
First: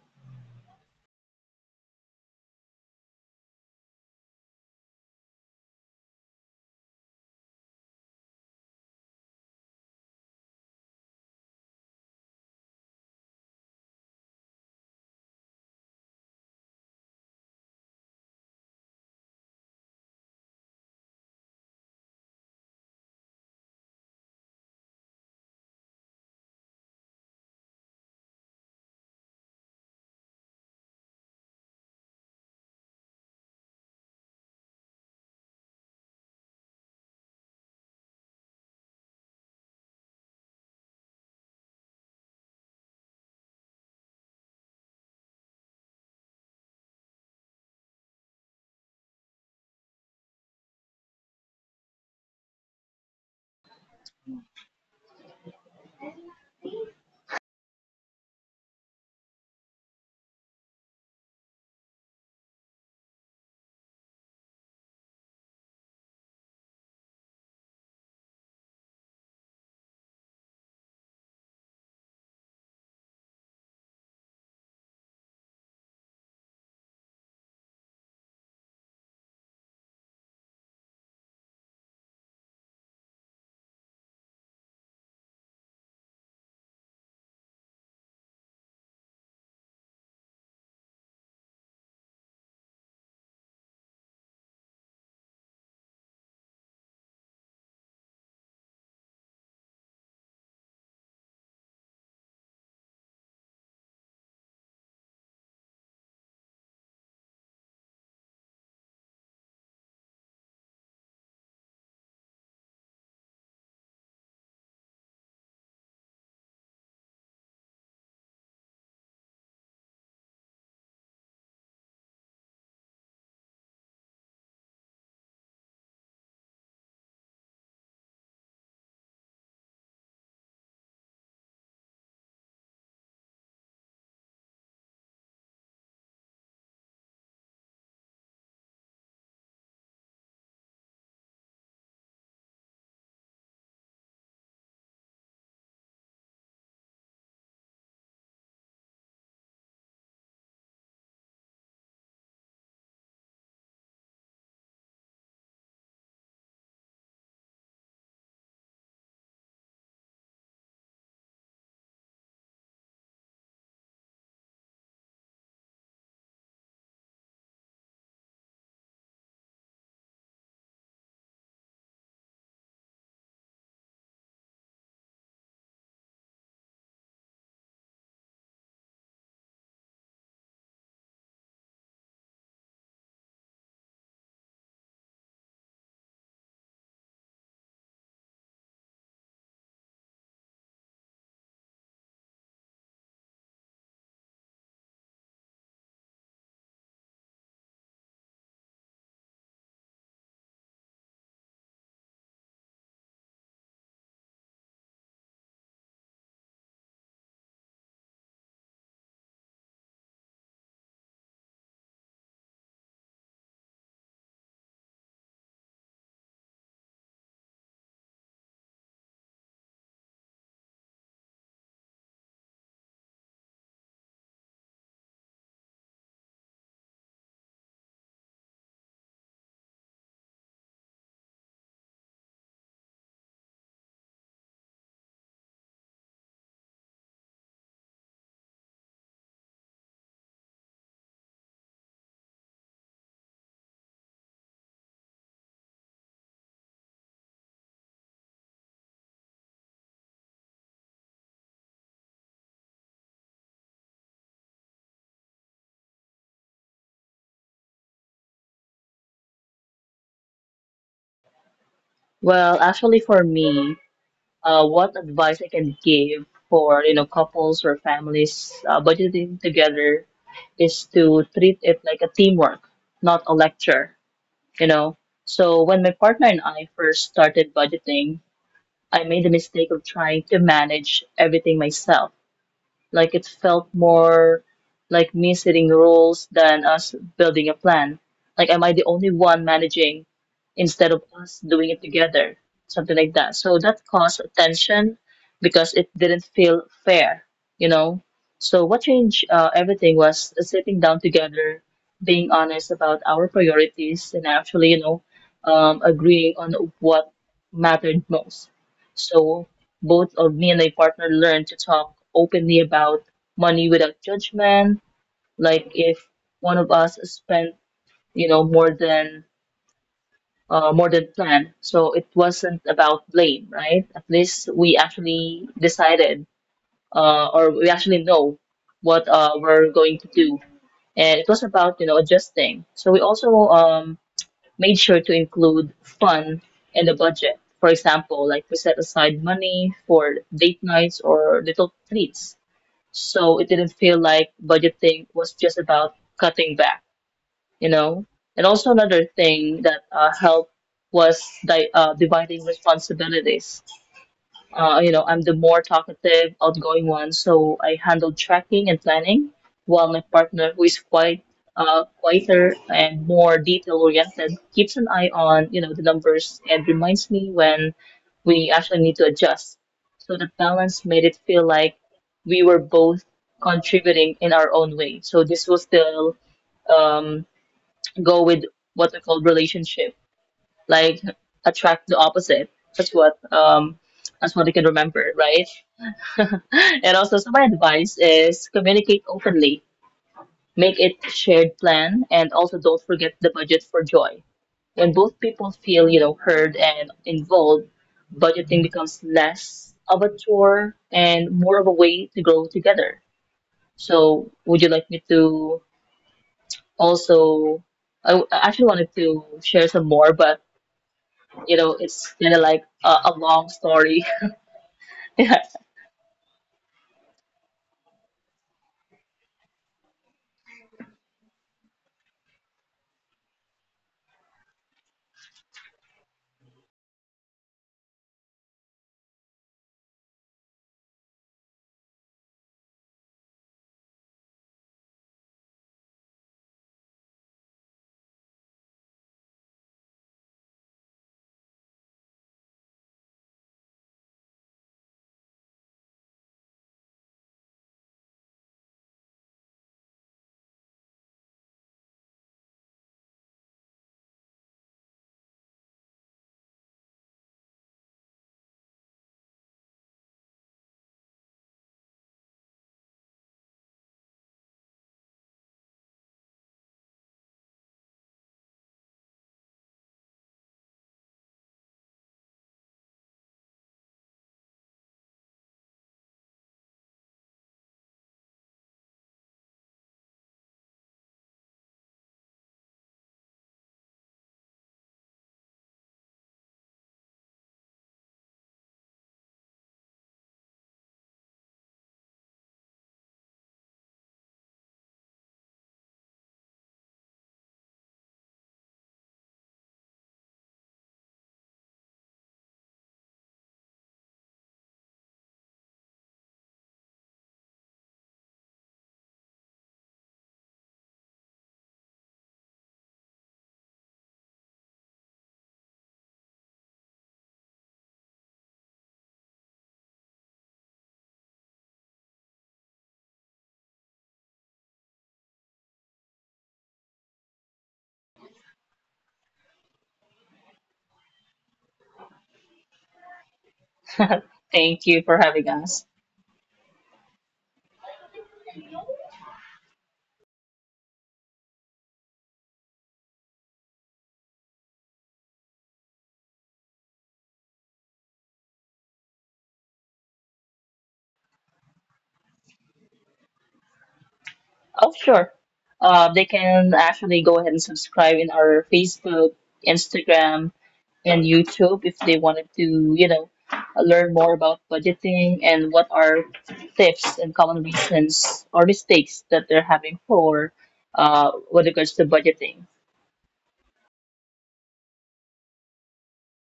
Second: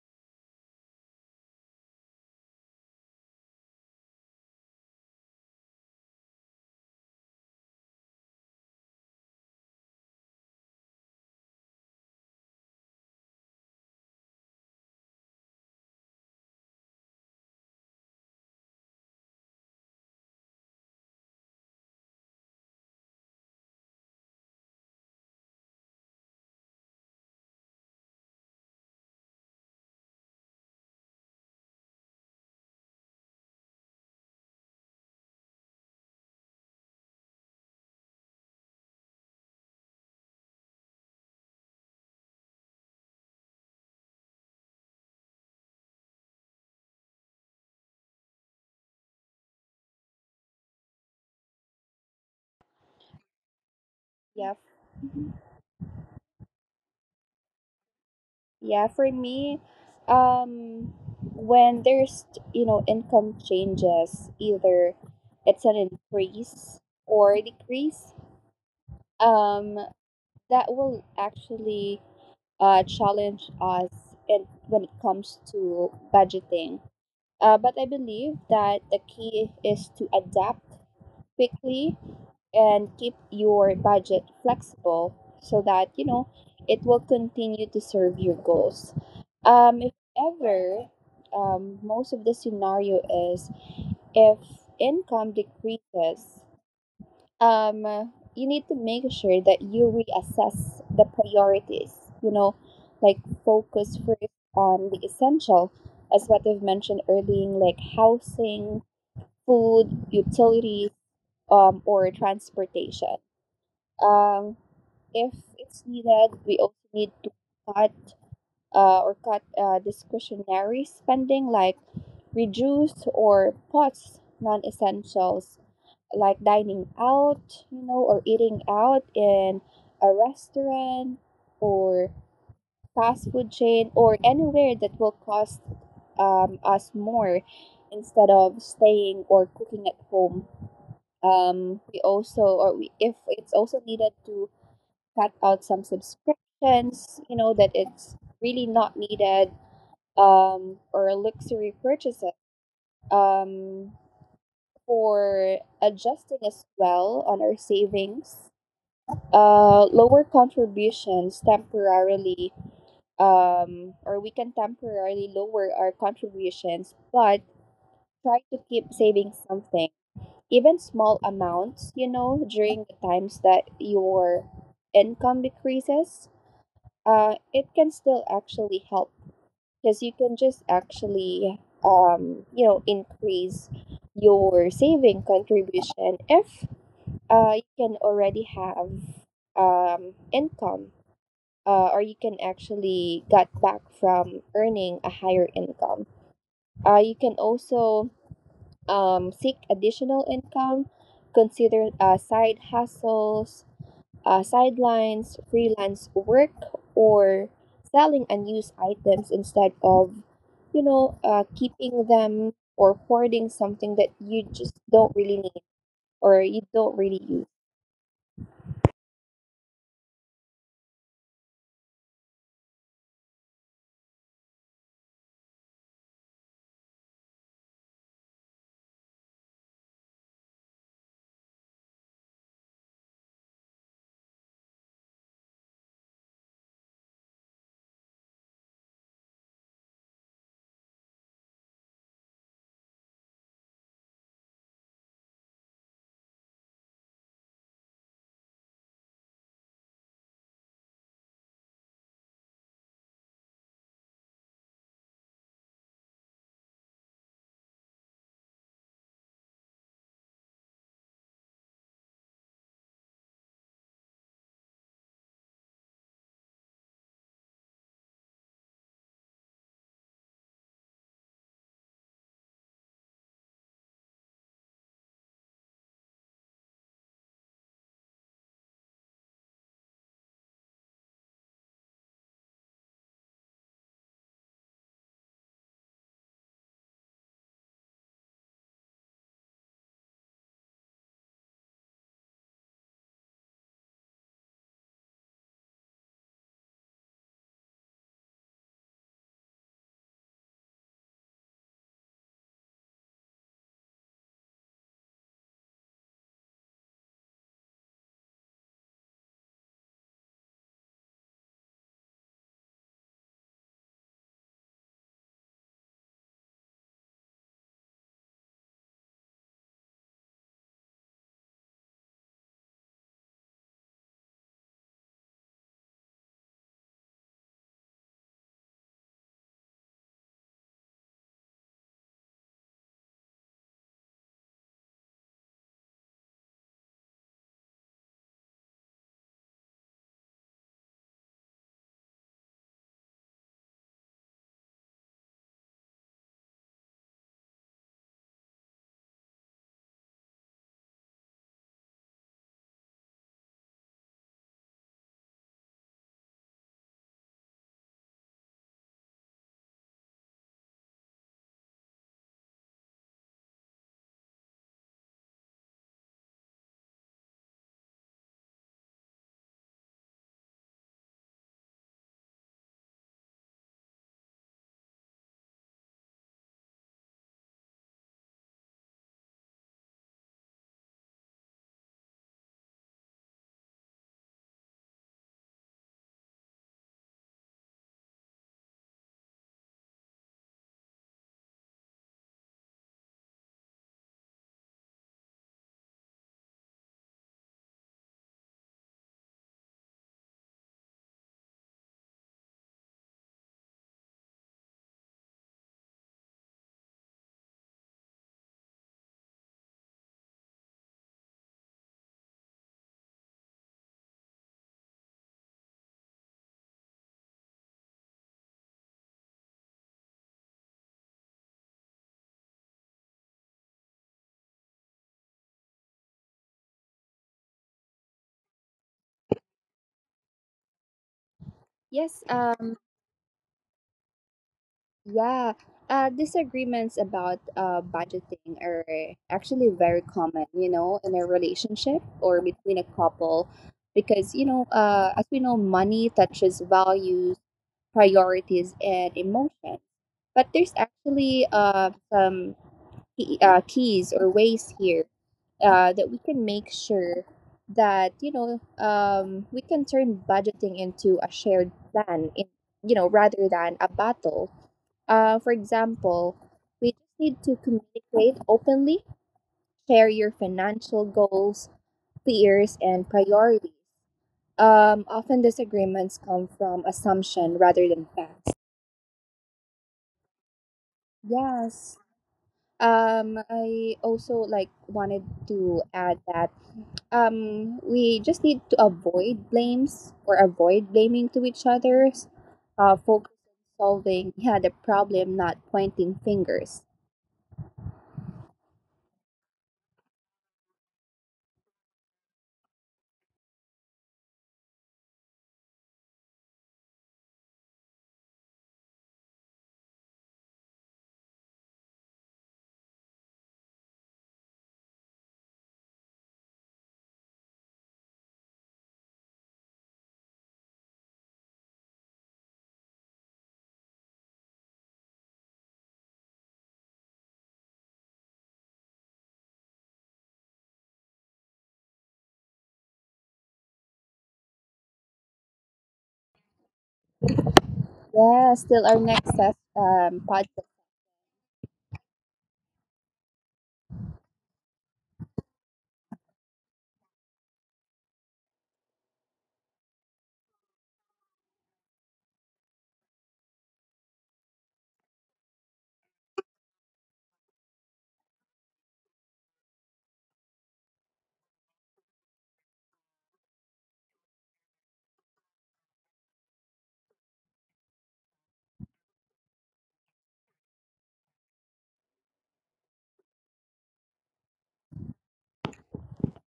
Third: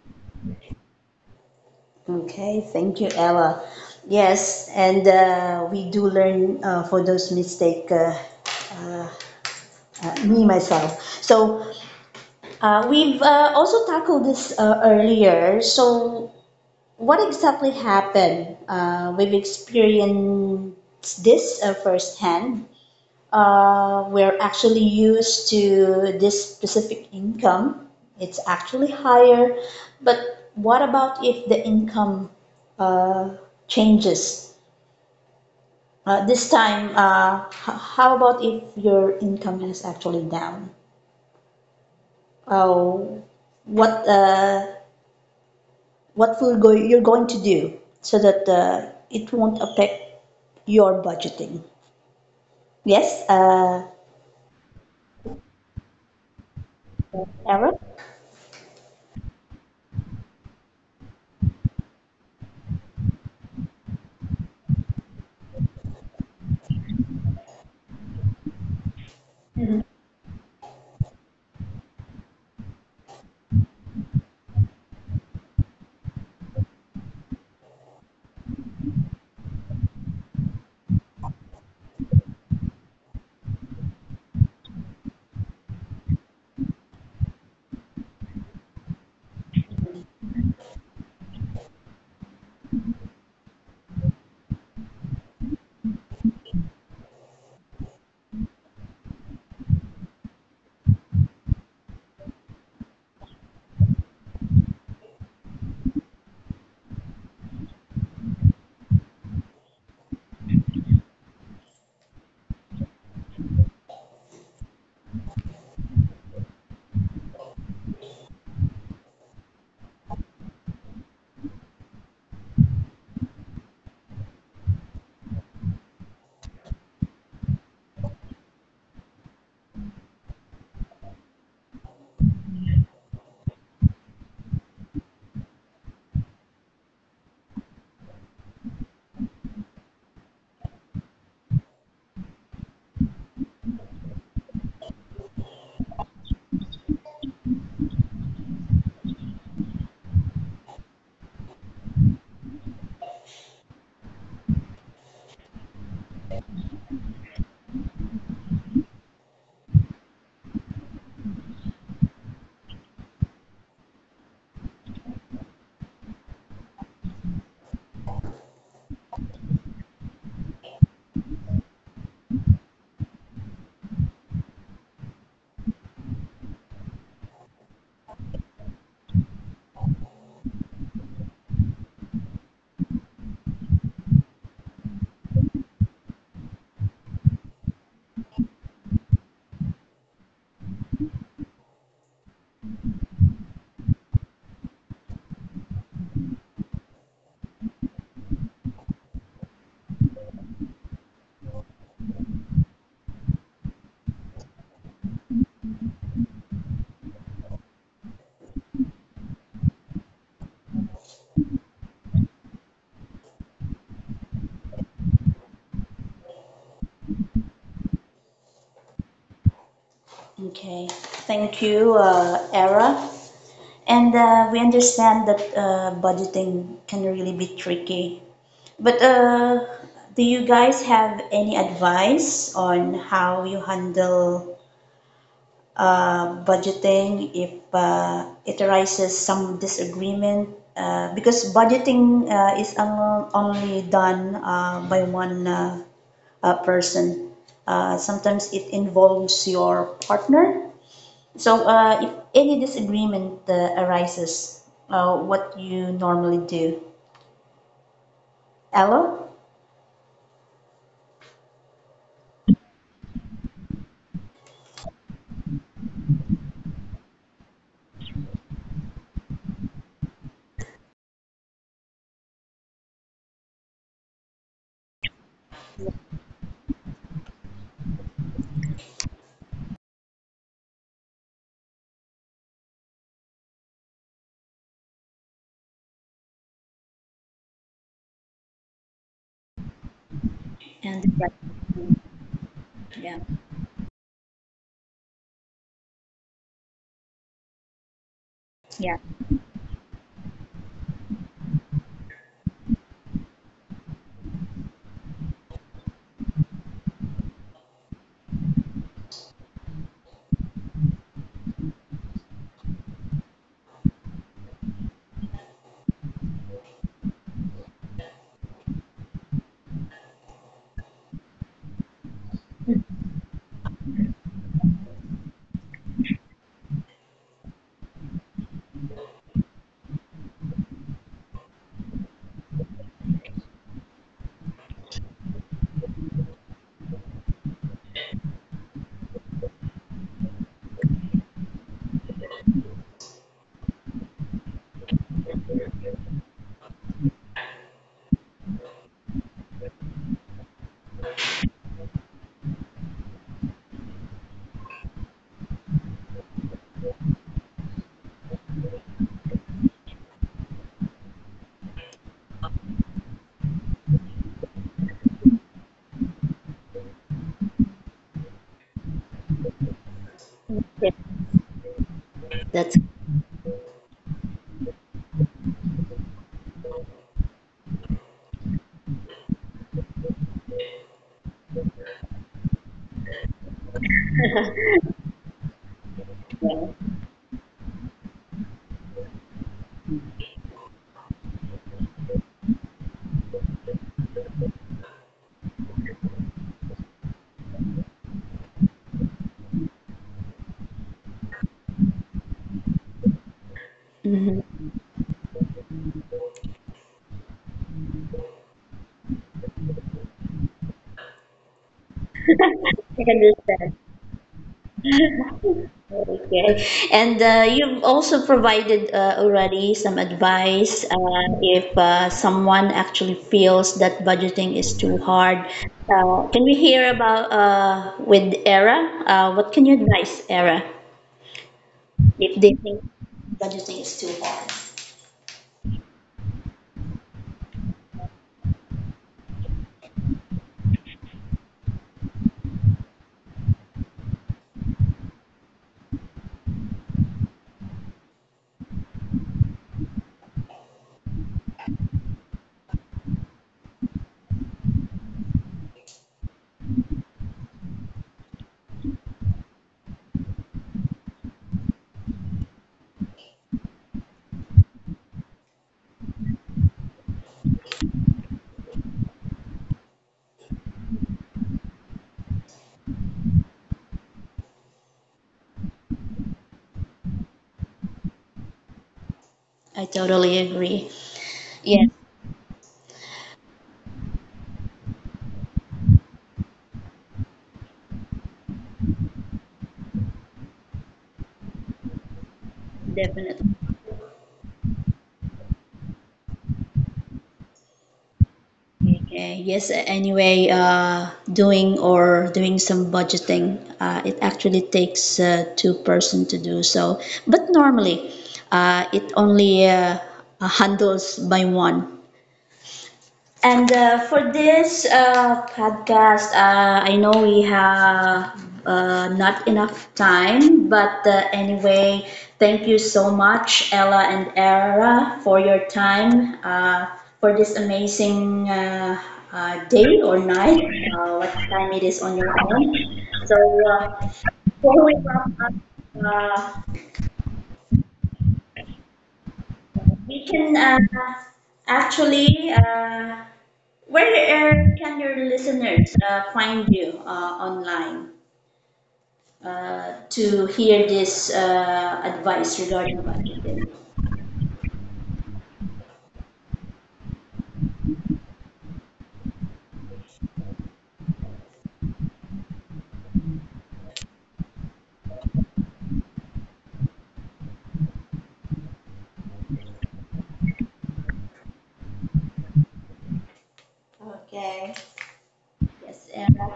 Speaker 1: Okay, thank you, Ella. Yes, and we do learn for those mistake, me myself. So we've also tackled this earlier. So what exactly happened? We've experienced this firsthand. We're actually used to this specific income. It's actually higher, but what about if the income uh, changes. This time, how about if your income is actually down? Oh, what uh, what will go you're going to do so that it won't affect your budgeting? Yes,
Speaker 2: Yeah. Mm-hmm.
Speaker 1: Era.
Speaker 2: Yeah, for me, um, when there's, you know, income changes, either it's an increase or a decrease, um, that will actually challenge us in, when it comes to budgeting. But I believe that the key is to adapt quickly and keep your budget flexible, so that, you know, it will continue to serve your goals if ever. Most of the scenario is if income decreases, um, you need to make sure that you reassess the priorities. You know, like focus first on the essential, as what I've mentioned earlier, like housing, food, utilities, or transportation. um, if it's needed, we also need to cut or cut discretionary spending, like reduce or pause non-essentials like dining out, you know, or eating out in a restaurant or fast food chain or anywhere that will cost us more, instead of staying or cooking at home. We also, or we, if it's also needed to cut out some subscriptions, you know, that it's really not needed, or luxury purchases. Um, for adjusting as well on our savings, lower contributions temporarily, or we can temporarily lower our contributions, but try to keep saving something, even small amounts, you know, during the times that your income decreases. It can still actually help, because you can just actually, you know, increase your saving contribution if you can already have, income, or you can actually get back from earning a higher income. You can also, seek additional income, consider side hustles, sidelines, freelance work, or selling unused items, instead of, you know, keeping them or hoarding something that you just don't really need or you don't really use.
Speaker 1: Okay, thank you, Era. And we understand that budgeting can really be tricky. But do you guys have any advice on how you handle budgeting if it arises some disagreement because budgeting is only done by one person. Sometimes it involves your partner. So if any disagreement arises, what you normally do? Ella?
Speaker 3: Well, actually, for me, what advice I can give for, you know, couples or families budgeting together is to treat it like a teamwork, not a lecture, you know. So when my partner and I first started budgeting, I made the mistake of trying to manage everything myself. Like it felt more like me setting the rules than us building a plan. Like, am I the only one managing instead of
Speaker 1: And the right.
Speaker 3: us doing it together? Something like
Speaker 1: Yeah.
Speaker 3: that. So that caused tension because it didn't feel fair, you know? So what
Speaker 1: Yeah.
Speaker 3: changed everything was sitting down together, being honest about our priorities, and actually, you know, agreeing on what mattered most. So both of me and my partner learned to talk openly about money without judgment. Like if one of us spent, you know, more than more than planned, so it wasn't about blame, right? At least we actually decided, or we actually know what we're going to do, and it was about, you know, adjusting. So we also made sure to include fun in the budget. For example, like we set aside money for date nights or little treats. So it didn't feel like budgeting was just about cutting back, you know? And also another thing that helped was dividing responsibilities. You know, I'm the more talkative, outgoing one, so I handle tracking and planning, while my partner, who is quite quieter and more detail-oriented, keeps an eye on, you know, the numbers and reminds me when we actually need to adjust. So the balance
Speaker 1: Yeah.
Speaker 3: made it feel like we were
Speaker 1: That's.
Speaker 3: both contributing in our own way. So this will still um, go with what we call relationship, like attract the opposite. That's what um, that's what I can remember, right? And also, so my advice is communicate openly, make it a shared plan, and also don't forget the budget for joy. When both people feel, you know, heard and involved, budgeting becomes less of a chore and more of a way to grow together. So,
Speaker 1: Mm-hmm.
Speaker 3: would you like me to also? I actually wanted to share some more, but you know, it's kind of like a,
Speaker 1: I can
Speaker 3: a long
Speaker 1: understand.
Speaker 3: story.
Speaker 1: Okay. And you've also provided already some advice if someone actually feels that budgeting is too hard. Can we hear about with ERA? What can you advise ERA
Speaker 2: Yes,
Speaker 1: if they think
Speaker 2: um,
Speaker 1: budgeting is too hard?
Speaker 2: yeah. Disagreements about budgeting are actually very common, you know, in a relationship or between a couple. Because, you know, as we know, money touches values, priorities, and emotion. But there's actually some keys or ways here that we can make sure that, you know, we can turn budgeting into a shared plan, in, you know, rather than a battle. For example, we just need to communicate openly, share your financial goals, fears, and priorities. Often disagreements come from assumption rather than facts.
Speaker 1: I totally agree. Yes,
Speaker 2: Yes. I also wanted to add that we just need to avoid blames or avoid blaming to each other's. Focus
Speaker 1: definitely.
Speaker 2: on solving, yeah, the problem, not pointing fingers.
Speaker 1: Okay. Yes, anyway, doing or doing some budgeting, it actually takes two person to do so. But normally, it only handles by one. And for this podcast, I know we have not enough time, but anyway, thank you so much, Ella and Era, for your time for this amazing day or night, what time it is on your end. So, uh, before
Speaker 3: Thank
Speaker 1: we
Speaker 3: you for
Speaker 1: wrap
Speaker 3: having
Speaker 1: up,
Speaker 3: us.
Speaker 1: uh,
Speaker 2: Yeah, still our next
Speaker 1: we can
Speaker 2: podcast.
Speaker 1: actually. Where can your listeners find you online to hear this advice regarding budgeting?
Speaker 3: Oh, sure. They can actually go ahead and subscribe in our Facebook, Instagram, and YouTube if they wanted to, you know, learn more about budgeting and what are tips and common reasons or mistakes that they're having for, with regards to budgeting.
Speaker 1: Okay. Yes. And,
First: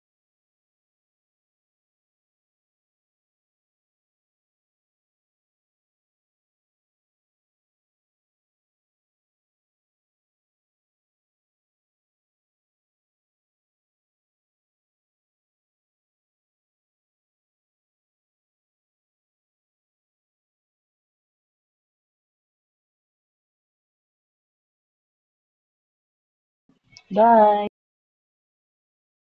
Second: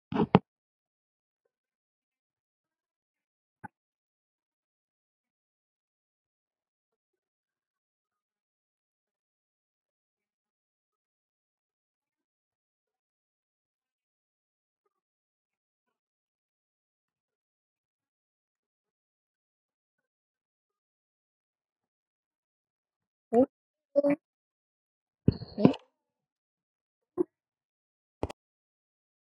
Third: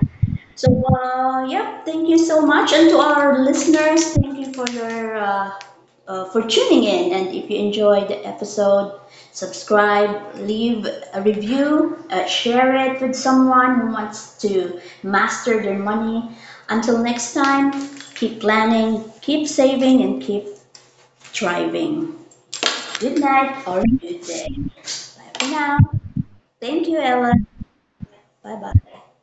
Speaker 1: so, yeah, thank you so much. And to our listeners, thank you for your for tuning in. And if you enjoyed the episode, subscribe, leave a review, share it with someone who wants to master their money. Until next time, keep planning, keep saving, and keep thriving. Good night or good day. Bye for now. Thank you, Ella.
Speaker 3: Bye.
Speaker 1: Bye bye.